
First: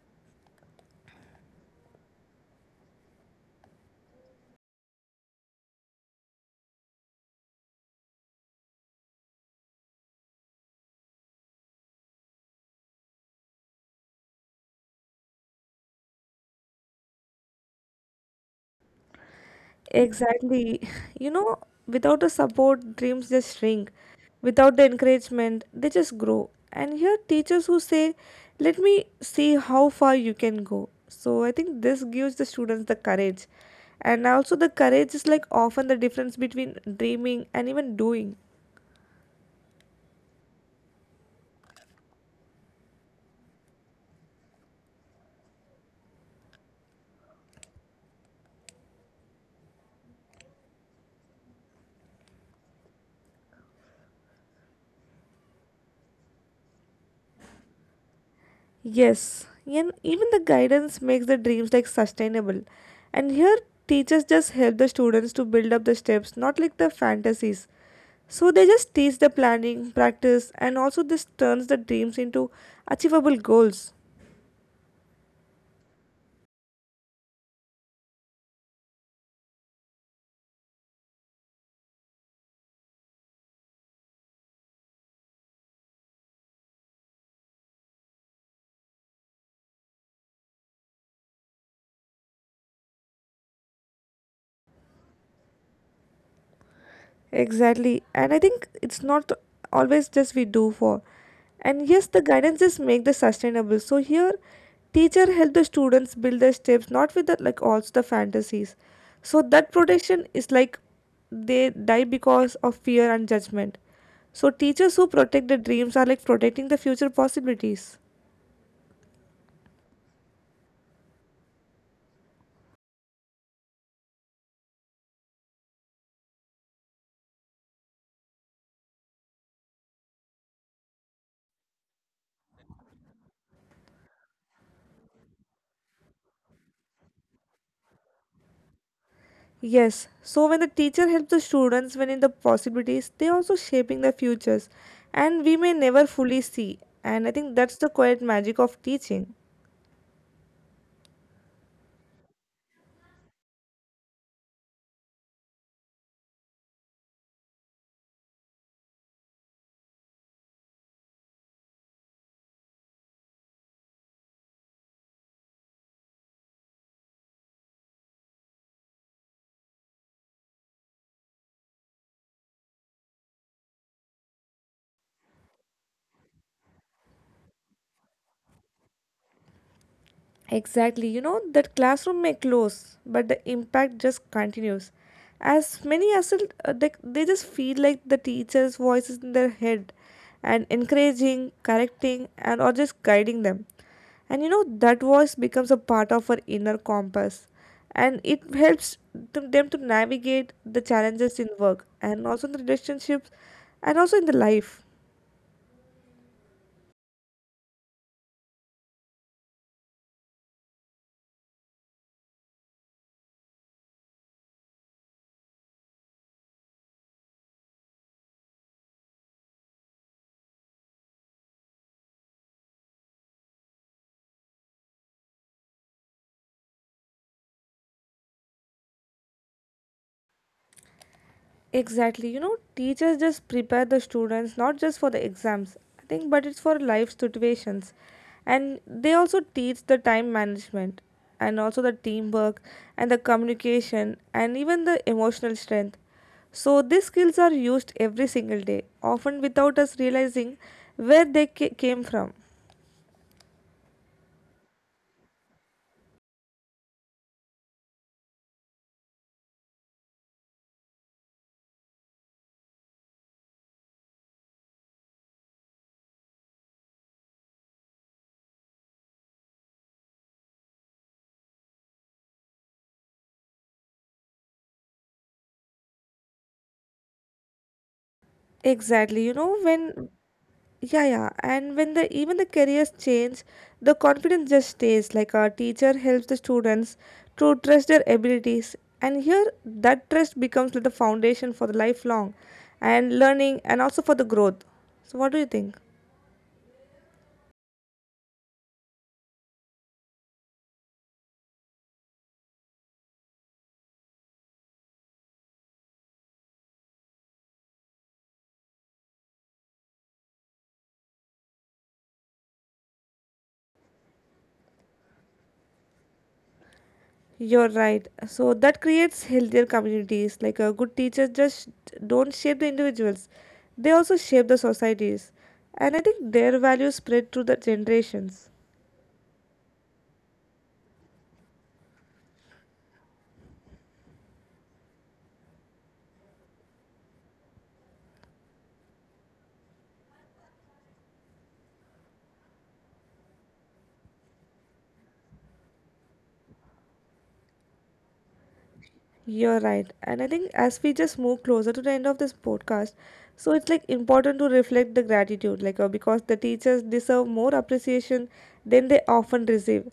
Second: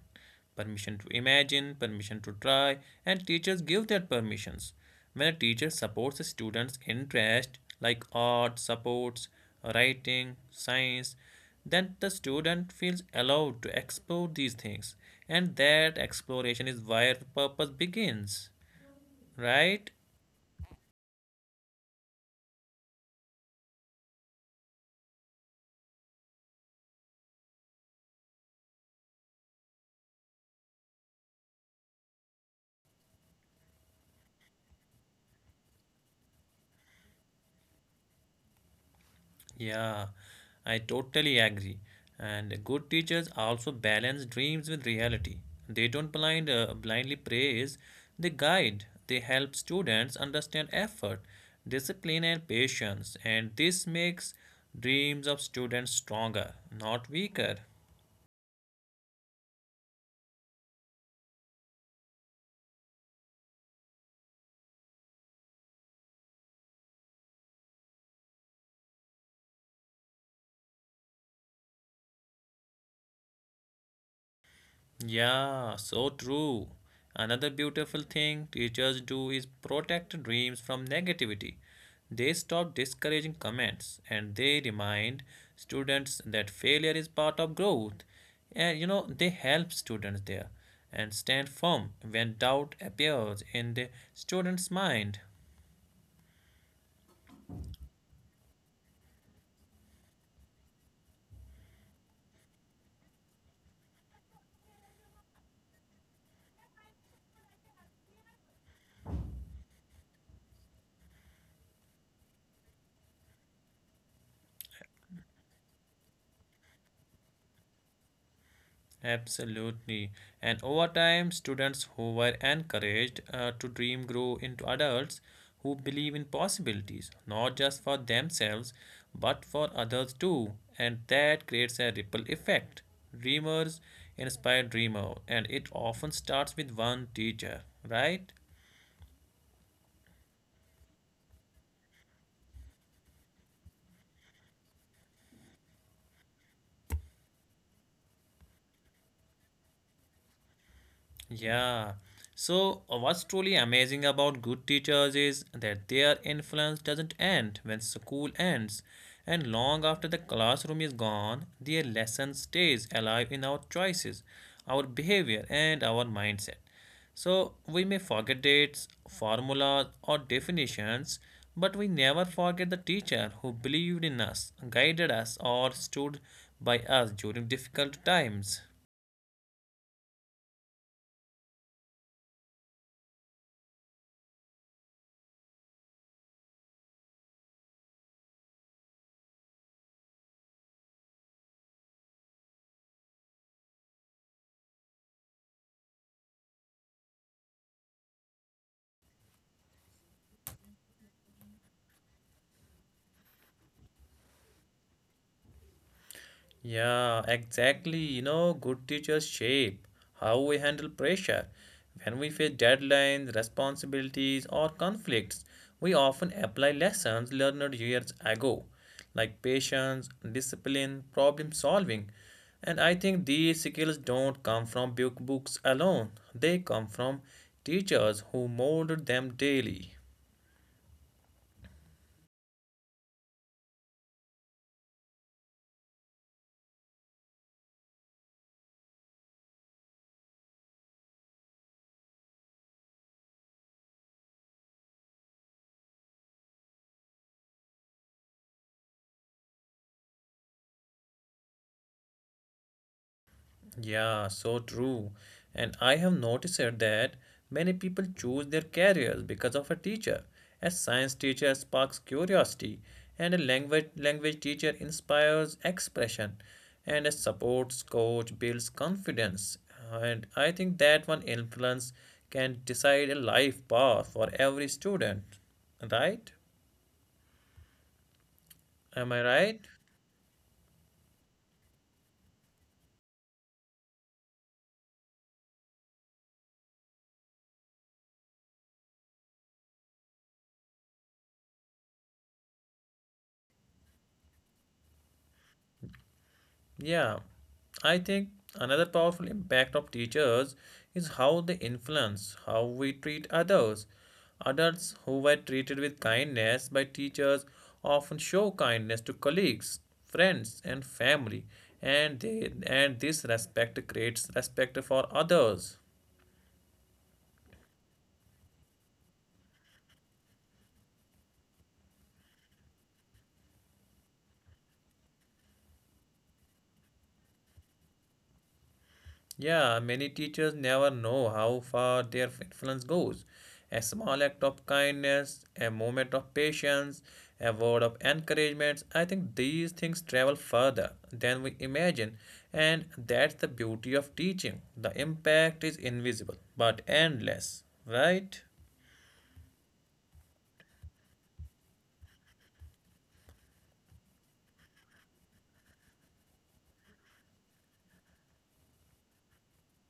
A: Permission to imagine, permission to try, and teachers give that permissions. When a teacher supports a student's interest, like art, supports writing, science, then the student feels allowed to explore these things. And that exploration is where purpose begins, right?
B: Exactly. You know, without the support, dreams just shrink. Without the encouragement, they just grow. And here, teachers who say, let me see how far you can go. So I think this gives the students the courage. And also, the courage is like often the difference between dreaming and even doing.
A: Yeah, I totally agree. And good teachers also balance dreams with reality. They don't blindly praise, they guide, they help students understand effort, discipline, and patience. And this makes dreams of students stronger, not weaker.
B: Yes, and even the guidance makes the dreams like sustainable. And here, teachers just help the students to build up the steps, not like the fantasies. So they just teach the planning, practice, and also this turns the dreams into achievable goals.
A: Yeah, so true. Another beautiful thing teachers do is protect dreams from negativity. They stop discouraging comments and they remind students that failure is part of growth. And you know, they help students there and stand firm when doubt appears in the student's mind.
B: Exactly. And I think it's not always just we do for. And yes, the guidance just make the sustainable. So here teacher help the students build their steps not with the like also the fantasies. So that protection is like they die because of fear and judgment. So teachers who protect the dreams are like protecting the future possibilities.
A: Absolutely. And over time, students who were encouraged to dream grow into adults who believe in possibilities, not just for themselves, but for others too. And that creates a ripple effect. Dreamers inspire dreamer, and it often starts with one teacher, right?
B: Yes, so when the teacher helps the students when in the possibilities, they also shaping their futures and we may never fully see. And I think that's the quiet magic of teaching.
A: Yeah. So, what's truly amazing about good teachers is that their influence doesn't end when school ends, and long after the classroom is gone, their lesson stays alive in our choices, our behavior, and our mindset. So, we may forget dates, formulas, or definitions, but we never forget the teacher who believed in us, guided us, or stood by us during difficult times.
B: Exactly, you know, that classroom may close, but the impact just continues. As many as they just feel like the teacher's voice is in their head and encouraging, correcting, and or just guiding them. And you know that voice becomes a part of our inner compass and it helps them to navigate the challenges in work and also in the relationships and also in the life.
A: Yeah, exactly. You know, good teachers shape how we handle pressure. When we face deadlines, responsibilities, or conflicts, we often apply lessons learned years ago, like patience, discipline, problem solving. And I think these skills don't come from books alone, they come from teachers who molded them daily.
B: Exactly, you know teachers just prepare the students not just for the exams I think but it's for life situations and they also teach the time management and also the teamwork and the communication and even the emotional strength. So these skills are used every single day, often without us realizing where they came from.
A: Yeah, so true. And I have noticed that many people choose their careers because of a teacher. A science teacher sparks curiosity, and a language teacher inspires expression, and a sports coach builds confidence. And I think that one influence can decide a life path for every student. Right? Am I
B: Exactly, you know
A: right?
B: when yeah, yeah, and when the even the careers change, the confidence just stays like our teacher helps the students to trust their abilities and here that trust becomes like the foundation for the lifelong and learning and also for the growth. So what do you think?
A: Yeah, I think another powerful impact of teachers is how they influence how we treat others. Adults who were treated with kindness by teachers often show kindness to colleagues, friends, and family, and they and this respect creates respect for others.
B: You're right. So that creates healthier communities. Like a good teachers just don't shape the individuals. They also shape the societies. And I think their values spread through the generations.
A: Yeah, many teachers never know how far their influence goes. A small act of kindness, a moment of patience, a word of encouragement, I think these things travel further than we imagine. And that's the beauty of teaching. The impact is invisible but endless, right?
B: You're right. And I think as we just move closer to the end of this podcast, so it's like important to reflect the gratitude, like because the teachers deserve more appreciation than they often receive.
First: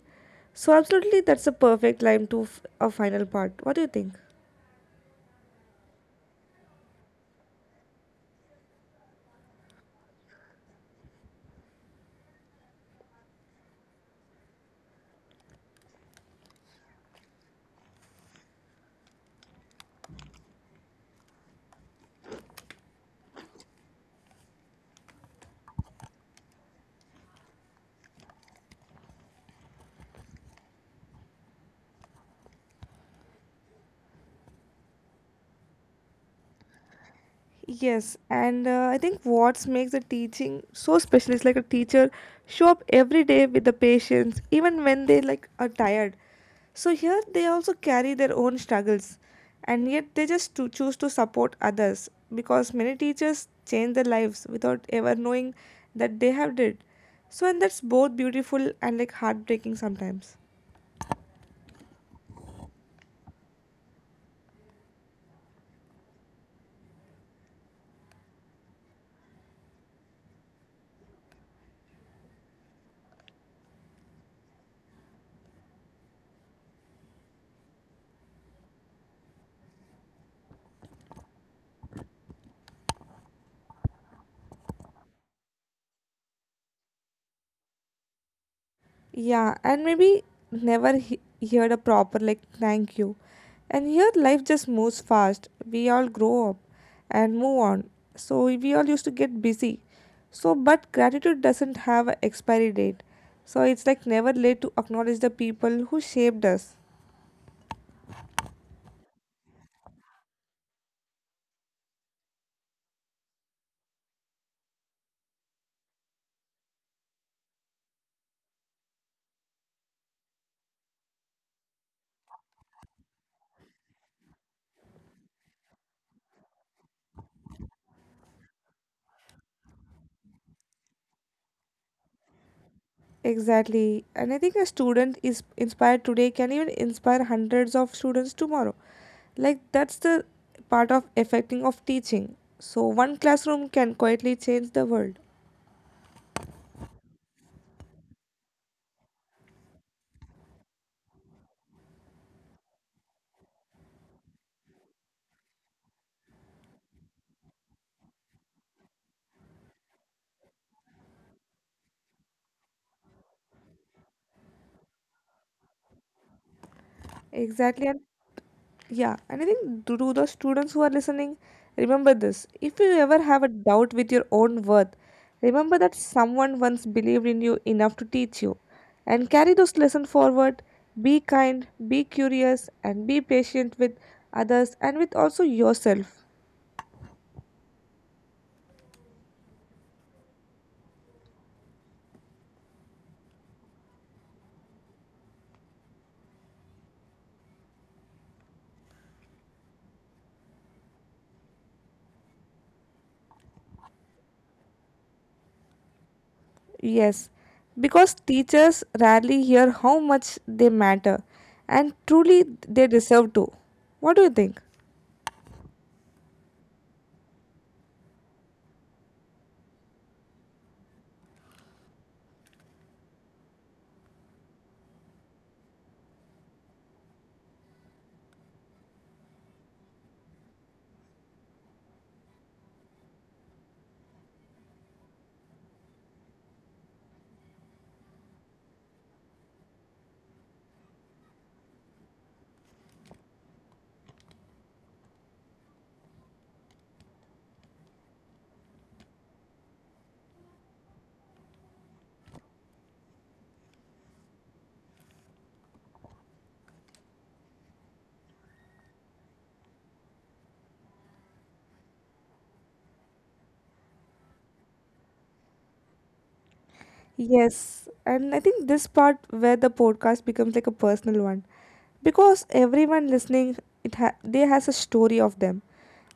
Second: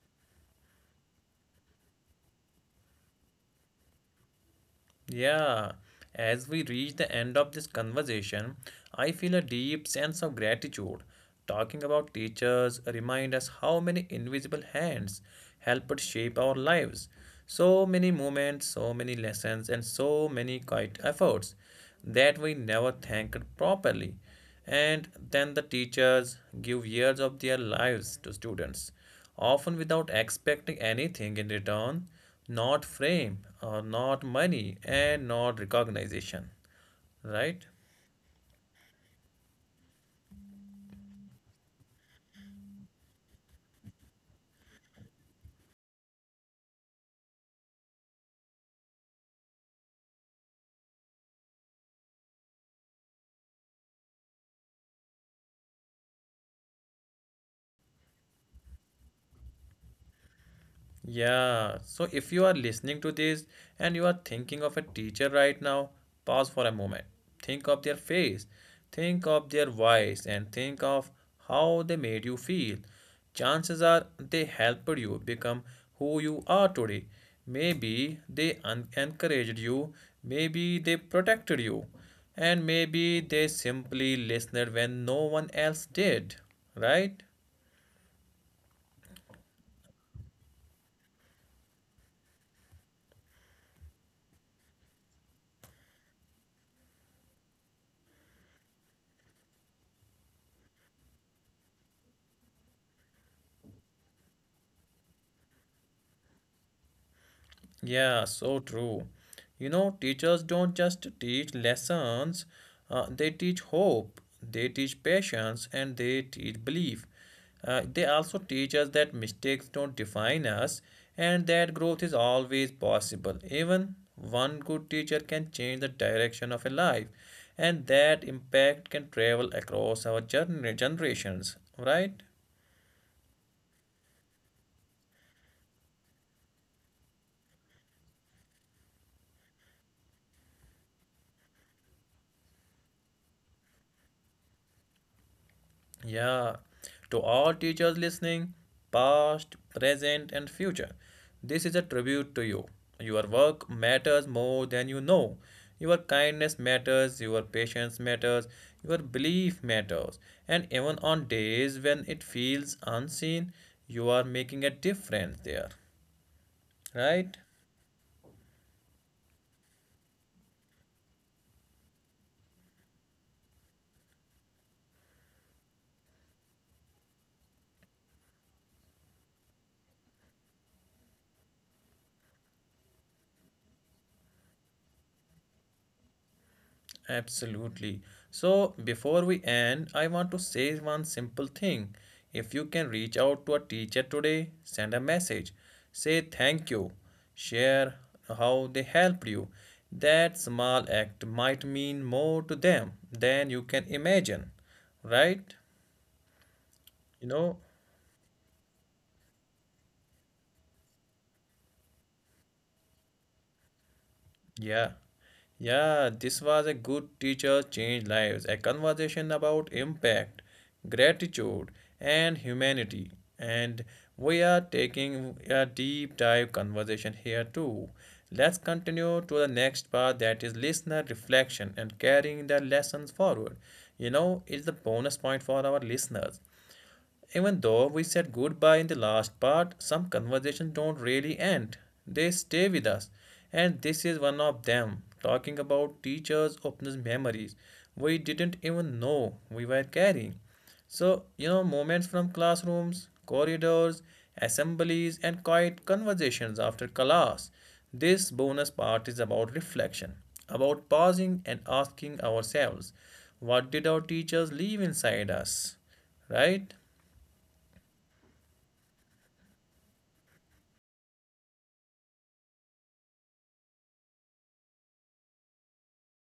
B: So absolutely that's a perfect line to a final part. What do you think?
A: Yeah, as we reach the end of this conversation, I feel a deep sense of gratitude. Talking about teachers remind us how many invisible hands help us shape our lives. So many moments, so many lessons, and so many quiet efforts that we never thanked properly. And then the teachers give years of their lives to students often without expecting anything in return, not fame, or not money, and not recognition, right?
B: Yes, and I think what makes the teaching so special is like a teacher show up every day with the patients, even when they like are tired. So here they also carry their own struggles, and yet they just to choose to support others because many teachers change their lives without ever knowing that they have did. So and that's both beautiful and like heartbreaking sometimes.
A: Yeah, so if you are listening to this and you are thinking of a teacher right now, pause for a moment. Think of their face, think of their voice, and think of how they made you feel. Chances are they helped you become who you are today. Maybe they encouraged you, maybe they protected you, and maybe they simply listened when no one else did, right?
B: Yeah, and maybe never heard a proper like thank you. And here life just moves fast. We all grow up and move on. So we all used to get busy. So but gratitude doesn't have an expiry date. So it's like never late to acknowledge the people who shaped us.
A: Yeah, so true. You know, teachers don't just teach lessons, they teach hope, they teach patience, and they teach belief. They also teach us that mistakes don't define us and that growth is always possible. Even one good teacher can change the direction of a life, and that impact can travel across our generations, right?
B: Exactly. And I think a student is inspired today can even inspire hundreds of students tomorrow. Like that's the part of affecting of teaching. So one classroom can quietly change the world.
A: Yeah, to all teachers listening, past, present, and future, this is a tribute to you. Your work matters more than you know. Your kindness matters, your patience matters, your belief matters. And even on days when it feels unseen, you are making a difference there, right?
B: Exactly, and yeah, and I think to the students who are listening, remember this. If you ever have a doubt with your own worth, remember that someone once believed in you enough to teach you. And carry those lessons forward. Be kind, be curious, and be patient with others and with also yourself.
A: Absolutely. So, before we end, I want to say one simple thing. If you can reach out to a teacher today, send a message. Say thank you. Share how they helped you. That small act might mean more to them than you can imagine. Right? You
B: Yes,
A: know?
B: because teachers rarely hear how much they matter, and truly they deserve to. What do you think?
A: Yeah. Yeah, this was a good teacher changed lives, a conversation about impact, gratitude, and humanity. And we are taking a deep dive conversation here too. Let's continue to the next part that is listener reflection and carrying the lessons forward. You know, it's the bonus point for our listeners. Even though we said goodbye in the last part, some conversations don't really end. They stay with us. And this is one of them. Talking about teachers opens memories we didn't even know we were carrying. So, you know, moments from classrooms, corridors, assemblies, and quiet conversations after class. This bonus part is about reflection, about pausing and asking ourselves, what did our teachers leave inside us? Right?
B: Yes, and I think this part where the podcast becomes like a personal one because everyone listening they has a story of them.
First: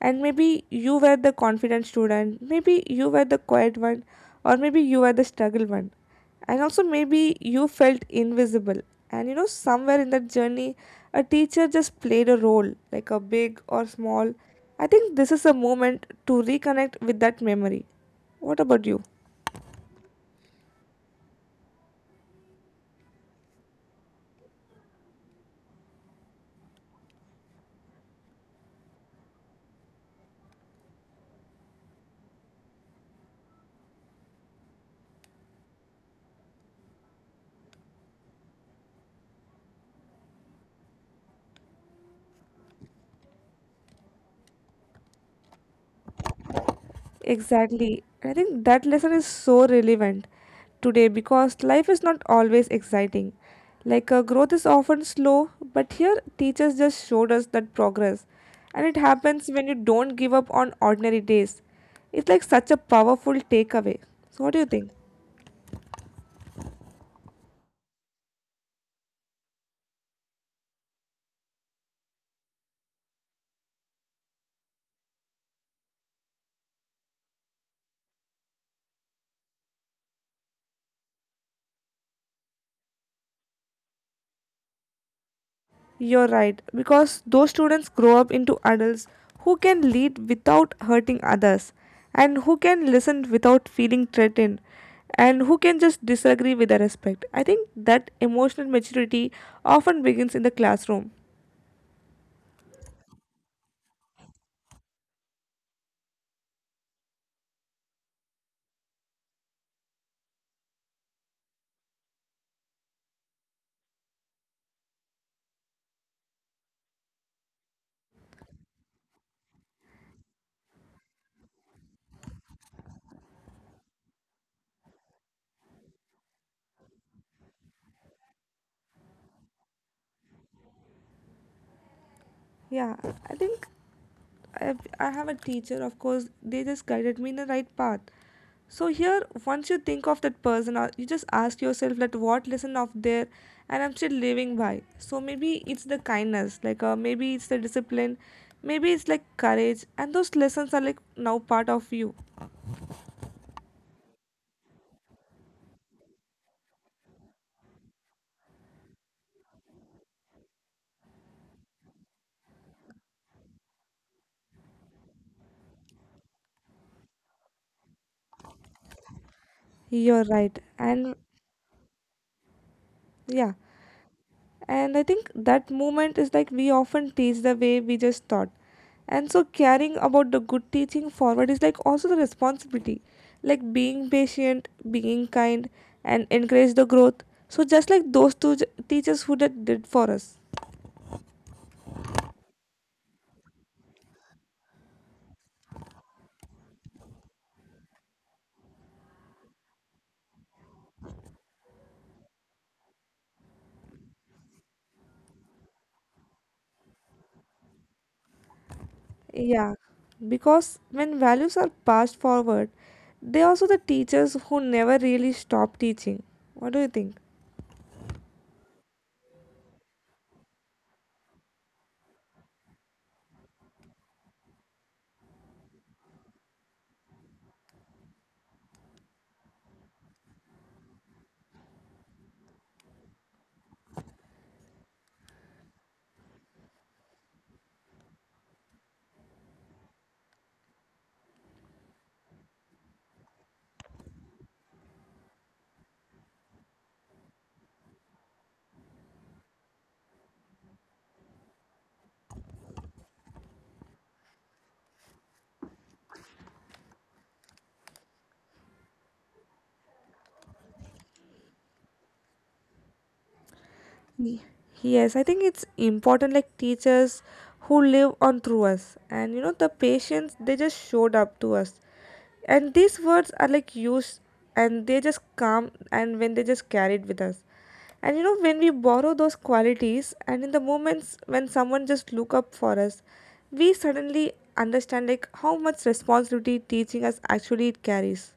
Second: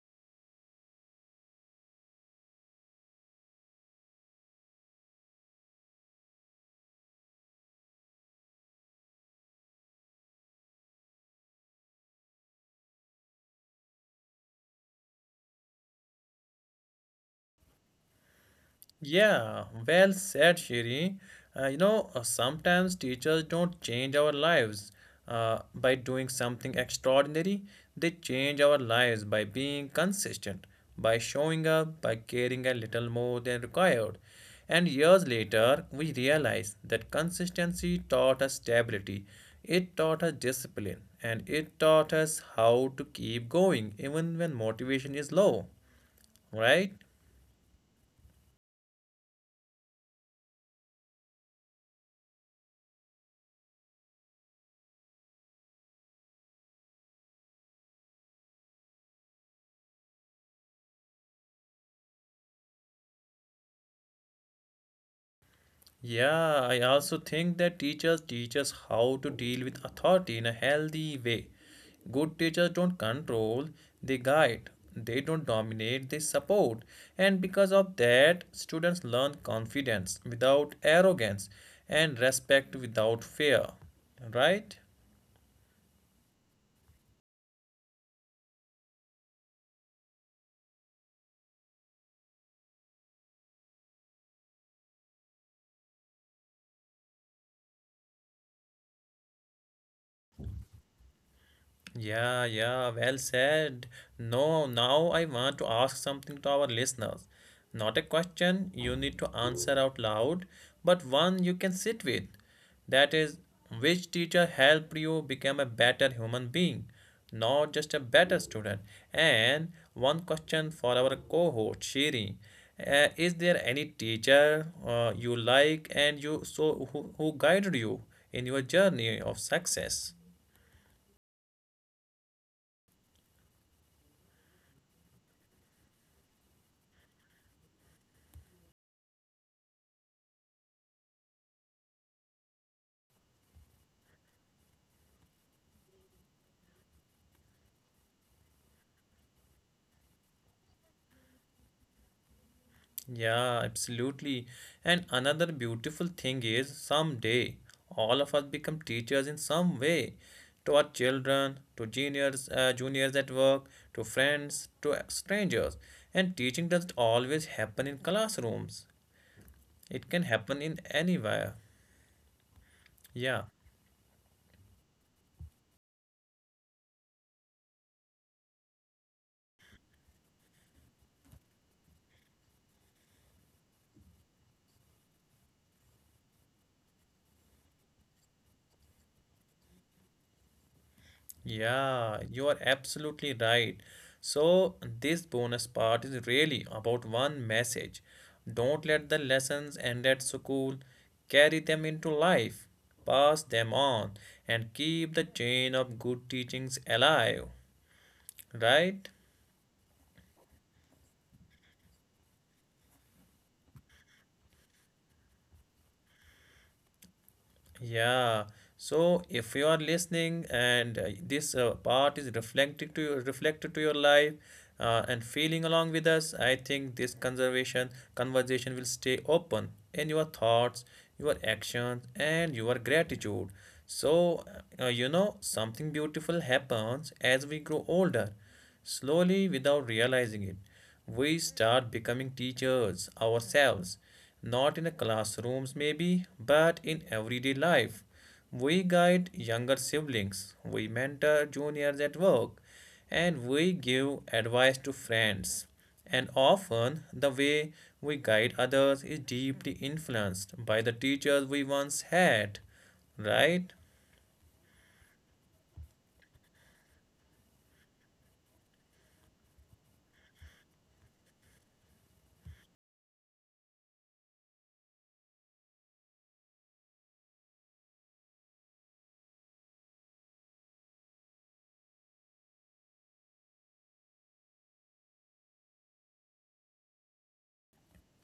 B: And maybe you were the confident student, maybe you were the quiet one, or maybe you were the struggle one. And also maybe you felt invisible. And you know somewhere in that journey a teacher just played a role, like a big or small. I think this is a moment to reconnect with that memory. What about you?
A: Yeah, well said, Shiri. You know, sometimes teachers don't change our lives by doing something extraordinary. They change our lives by being consistent, by showing up, by caring a little more than required. And years later, we realize that consistency taught us stability, it taught us discipline, and it taught us how to keep going even when motivation is low, right?
B: Exactly. I think that lesson is so relevant today because life is not always exciting. Like growth is often slow, but here teachers just showed us that progress. And it happens when you don't give up on ordinary days. It's like such a powerful takeaway. So, what do you think?
A: Yeah, I also think that teachers teach us how to deal with authority in a healthy way. Good teachers don't control, they guide, they don't dominate, they support. And because of that, students learn confidence without arrogance and respect without fear. Right?
B: You're right, because those students grow up into adults who can lead without hurting others, and who can listen without feeling threatened, and who can just disagree with the respect. I think that emotional maturity often begins in the classroom.
A: Yeah, yeah, well said. No, now I want to ask something to our listeners. Not a question you need to answer out loud, but one you can sit with. That is, which teacher helped you become a better human being, not just a better student? And one question for our cohort, Shiri. Is there any teacher you like and you so who guided you in your journey of success?
B: Yeah, I think I have a teacher, of course, they just guided me in the right path. So here, once you think of that person, or you just ask yourself that what lesson of there, and I'm still living by. So maybe it's the kindness, like maybe it's the discipline, maybe it's like courage, and those lessons are like now part of you.
A: Yeah, absolutely. And another beautiful thing is someday all of us become teachers in some way to our children, to juniors, juniors at work, to friends, to strangers. And teaching doesn't always happen in classrooms. It
B: You're
A: can
B: right,
A: happen in
B: and
A: anywhere.
B: yeah.
A: Yeah.
B: And I think that movement is like we often teach the way we just thought. And so caring about the good teaching forward is like also the responsibility, like being patient, being kind, and encourage the growth. So just like those two teachers who that did for us.
A: Yeah, you are absolutely right. So, this bonus part is really about one message. Don't let the lessons end at school, carry them into life, pass them on, and keep the chain of good teachings alive. Right?
B: Yeah, because when values are passed forward, they also the teachers who never really stop teaching. What do you think?
A: Yeah. So if you are listening and this part is reflected to your life and feeling along with us, I think this conservation conversation will stay open in your thoughts, your actions, and your gratitude. So you know something beautiful happens as we grow older. Slowly, without realizing it, we start becoming teachers ourselves, not in the classrooms maybe, but in everyday life. We guide younger siblings, we mentor juniors at work, and we give advice to friends. And often, the way we guide others is deeply influenced by the teachers we once had, right?
B: Yes, I think it's important like teachers who live on through us, and you know the patients they just showed up to us. And these words are like used, and they just come and when they just carried with us. And you know when we borrow those qualities and in the moments when someone just look up for us, we suddenly understand like how much responsibility teaching us actually it carries.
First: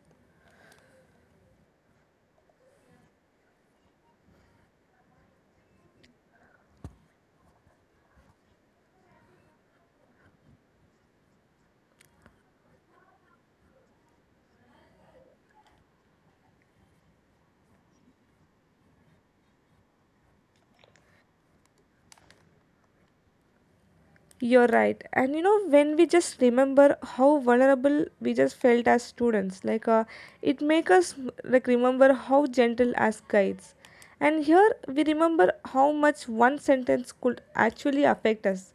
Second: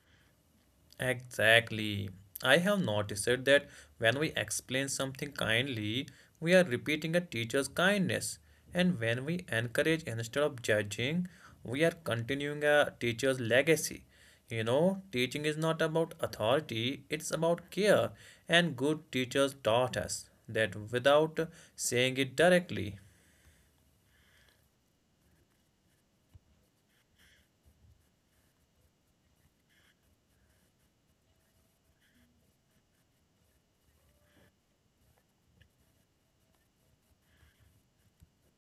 A: Exactly. I have noticed it that when we explain something kindly, we are repeating a teacher's kindness. And when we encourage instead of judging, we are continuing a teacher's legacy. You know, teaching is not about authority, it's about care. And good teachers taught us that without saying it directly.
B: You're right. And you know, when we just remember how vulnerable we just felt as students, like it make us like remember how gentle as guides. And here we remember how much one sentence could actually affect us.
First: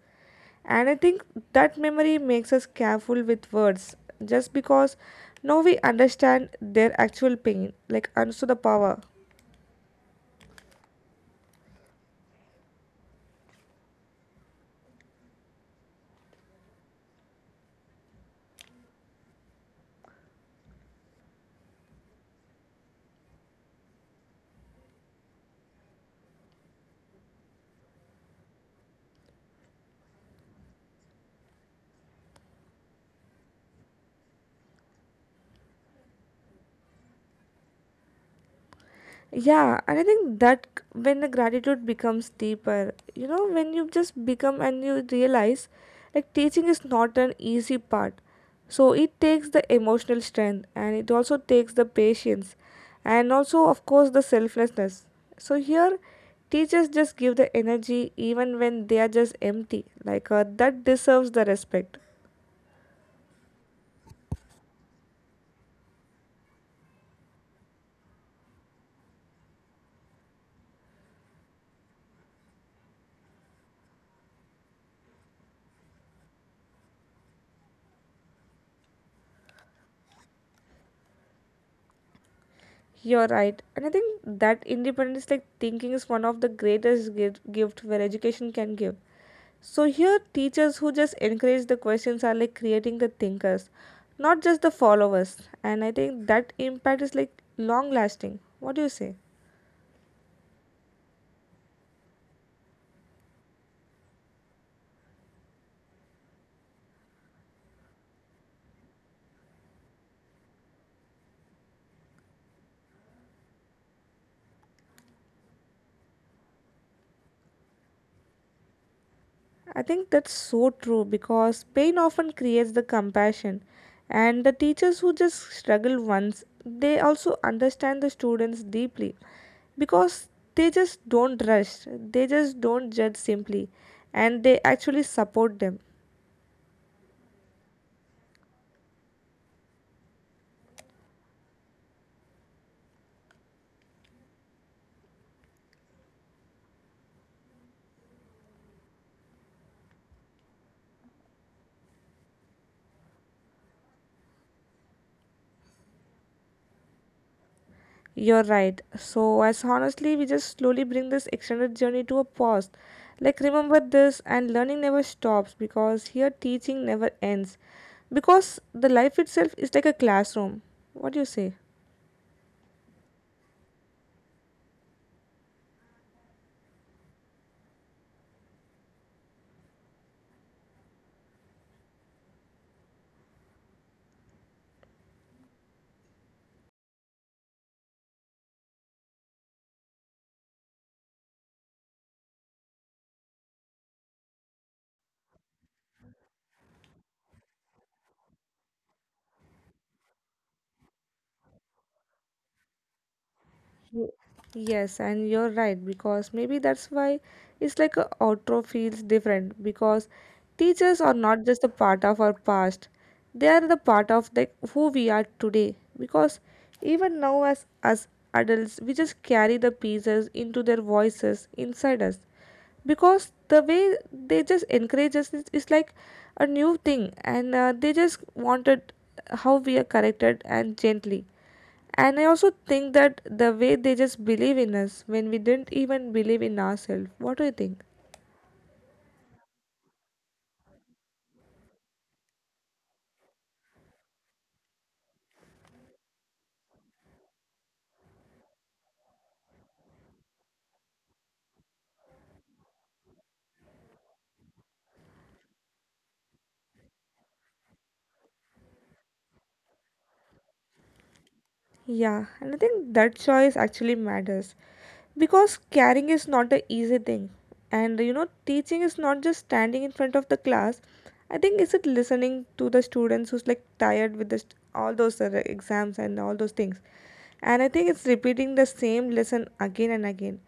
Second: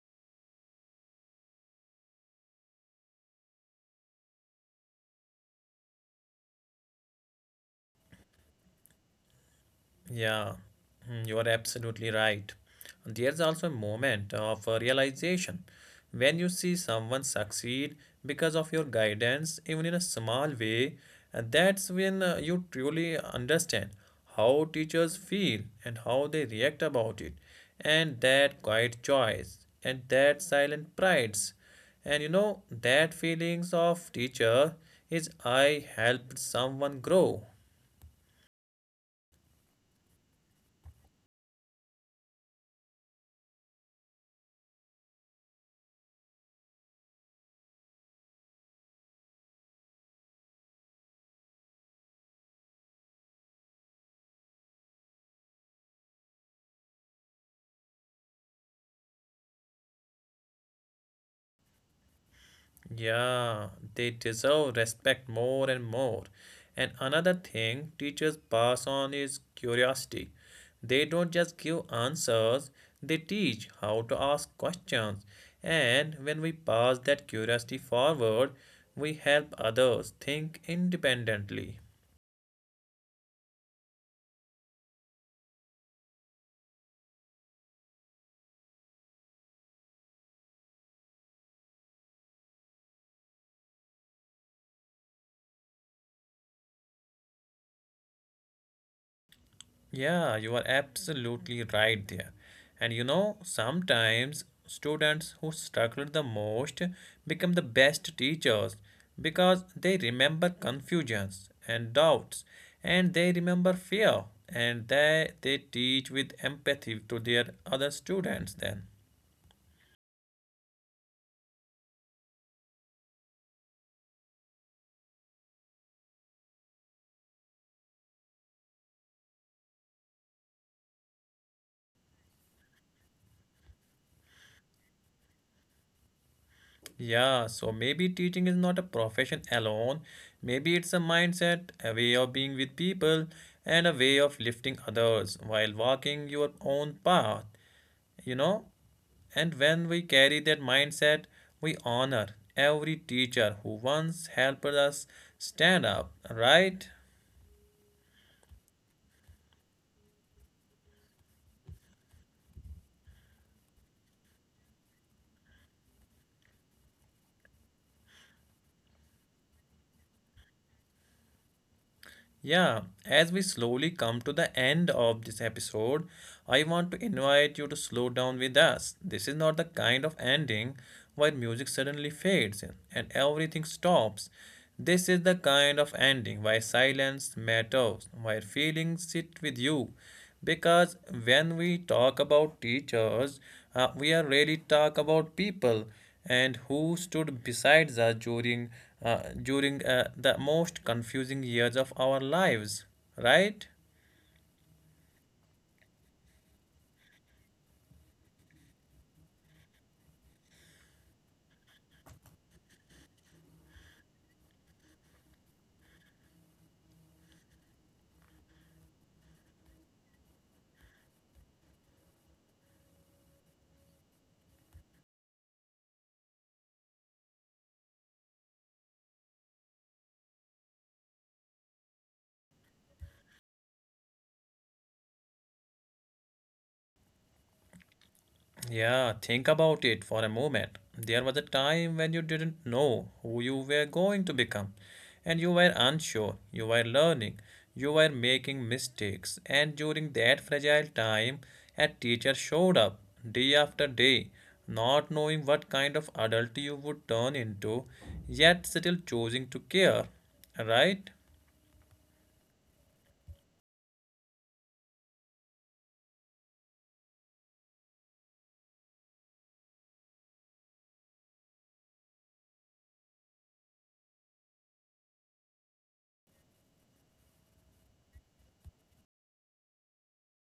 B: And I think that memory makes us careful with words just because now we understand their actual pain, like also the power.
A: Yeah, mm, you are absolutely right. There's also a moment of realization when you see someone succeed because of your guidance, even in a small way, and that's when you truly understand how teachers feel and how they react about it, and that quiet choice and that silent prides. And you know, that feelings of teacher is I helped someone grow.
B: Yeah, and I think when the gratitude becomes deeper, when you just become and you realize like teaching is not an easy part. So it takes the emotional strength, and it also takes the patience, and also of course the selflessness. So here teachers just give the energy even when they are just empty. Like that deserves the respect.
A: Yeah, they deserve respect more and more. And another thing teachers pass on is curiosity. They don't just give answers, they teach how to ask questions. And when we pass that curiosity forward, we help others think independently.
B: You're right. And I think that independence like thinking is one of the greatest gift where education can give. So here, teachers who just encourage the questions are like creating the thinkers, not just the followers. And I think that impact is like long lasting. What do you say?
A: Yeah, you are absolutely right there. And you know, sometimes students who struggle the most become the best teachers because they remember confusions and doubts and they remember fear and they teach with empathy to their other students then.
B: I think that's so true because pain often creates the compassion. And the teachers who just struggle once, they also understand the students deeply because they just don't rush, they just don't judge simply, and they actually support them.
A: Yeah, so maybe teaching is not a profession alone. Maybe it's a mindset, a way of being with people, and a way of lifting others while walking your own path. You know, and when we carry that mindset, we honor every teacher who once helped us stand up right.
B: You're right. So, as honestly, we just slowly bring this extended journey to a pause. Like, remember this, and learning never stops because here teaching never ends. Because the life itself is like a classroom. What do you say?
A: Yeah, as we slowly come to the end of this episode, I want to invite you to slow down with us. This is not the kind of ending where music suddenly fades in and everything stops. This is the kind of ending where silence matters, where feelings sit with you. Because when we talk about teachers, we are really talk about people and who stood beside us during the most confusing years of our lives, right?
B: Y- Yes, and you're right because maybe that's why it's like a outro feels different because teachers are not just a part of our past, they are the part of like who we are today because even now as adults we just carry the pieces into their voices inside us because the way they just encourage us is like a new thing, and they just wanted how we are corrected and gently. And I also think that the way they just believe in us when we didn't even believe in ourselves. What do you think?
A: Yeah, think about it for a moment. There was a time when you didn't know who you were going to become, and you were unsure, you were learning, you were making mistakes, and during that fragile time, a teacher showed up day after day, not knowing what kind of adult you would turn into, yet still choosing to care, right?
B: Yeah, and I think that choice actually matters because caring is not an easy thing. And you know, teaching is not just standing in front of the class. I think it's it listening to the students who's like tired with this, all those exams and all those things. And I think it's repeating the same lesson again and again.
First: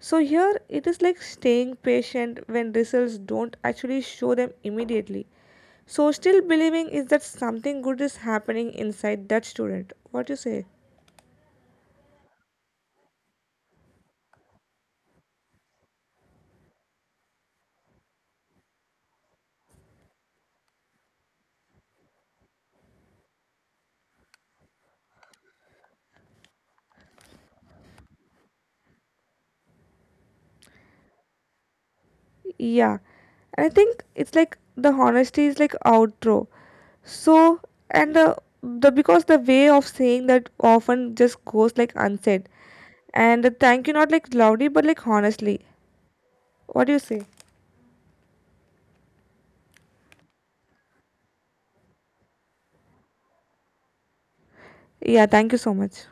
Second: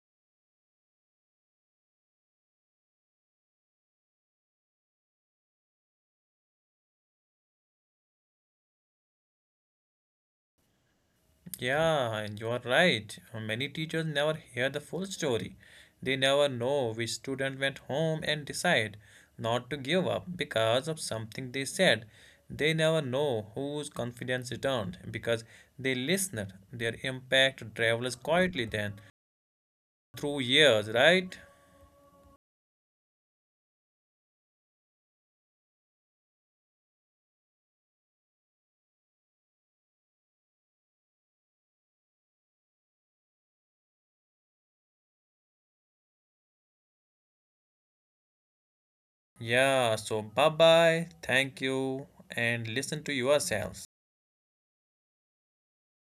B: So here it is like staying patient when results don't actually show them immediately. So still believing is that something good is happening inside that student. What do you say?
A: Yeah, and you are right. Many teachers never hear the full story. They never know which student went home and decide not to give up because of something they said. They never know whose confidence returned because they listened. Their impact travels quietly then through years, right?
B: Yeah. And I think it's like the honesty is like outro. So and the because the way of saying that often just goes like unsaid. And the thank you not like loudly but like honestly. What do you say?
A: Yeah, so bye bye, thank you, and listen to yourselves.
B: Yeah, thank you so much.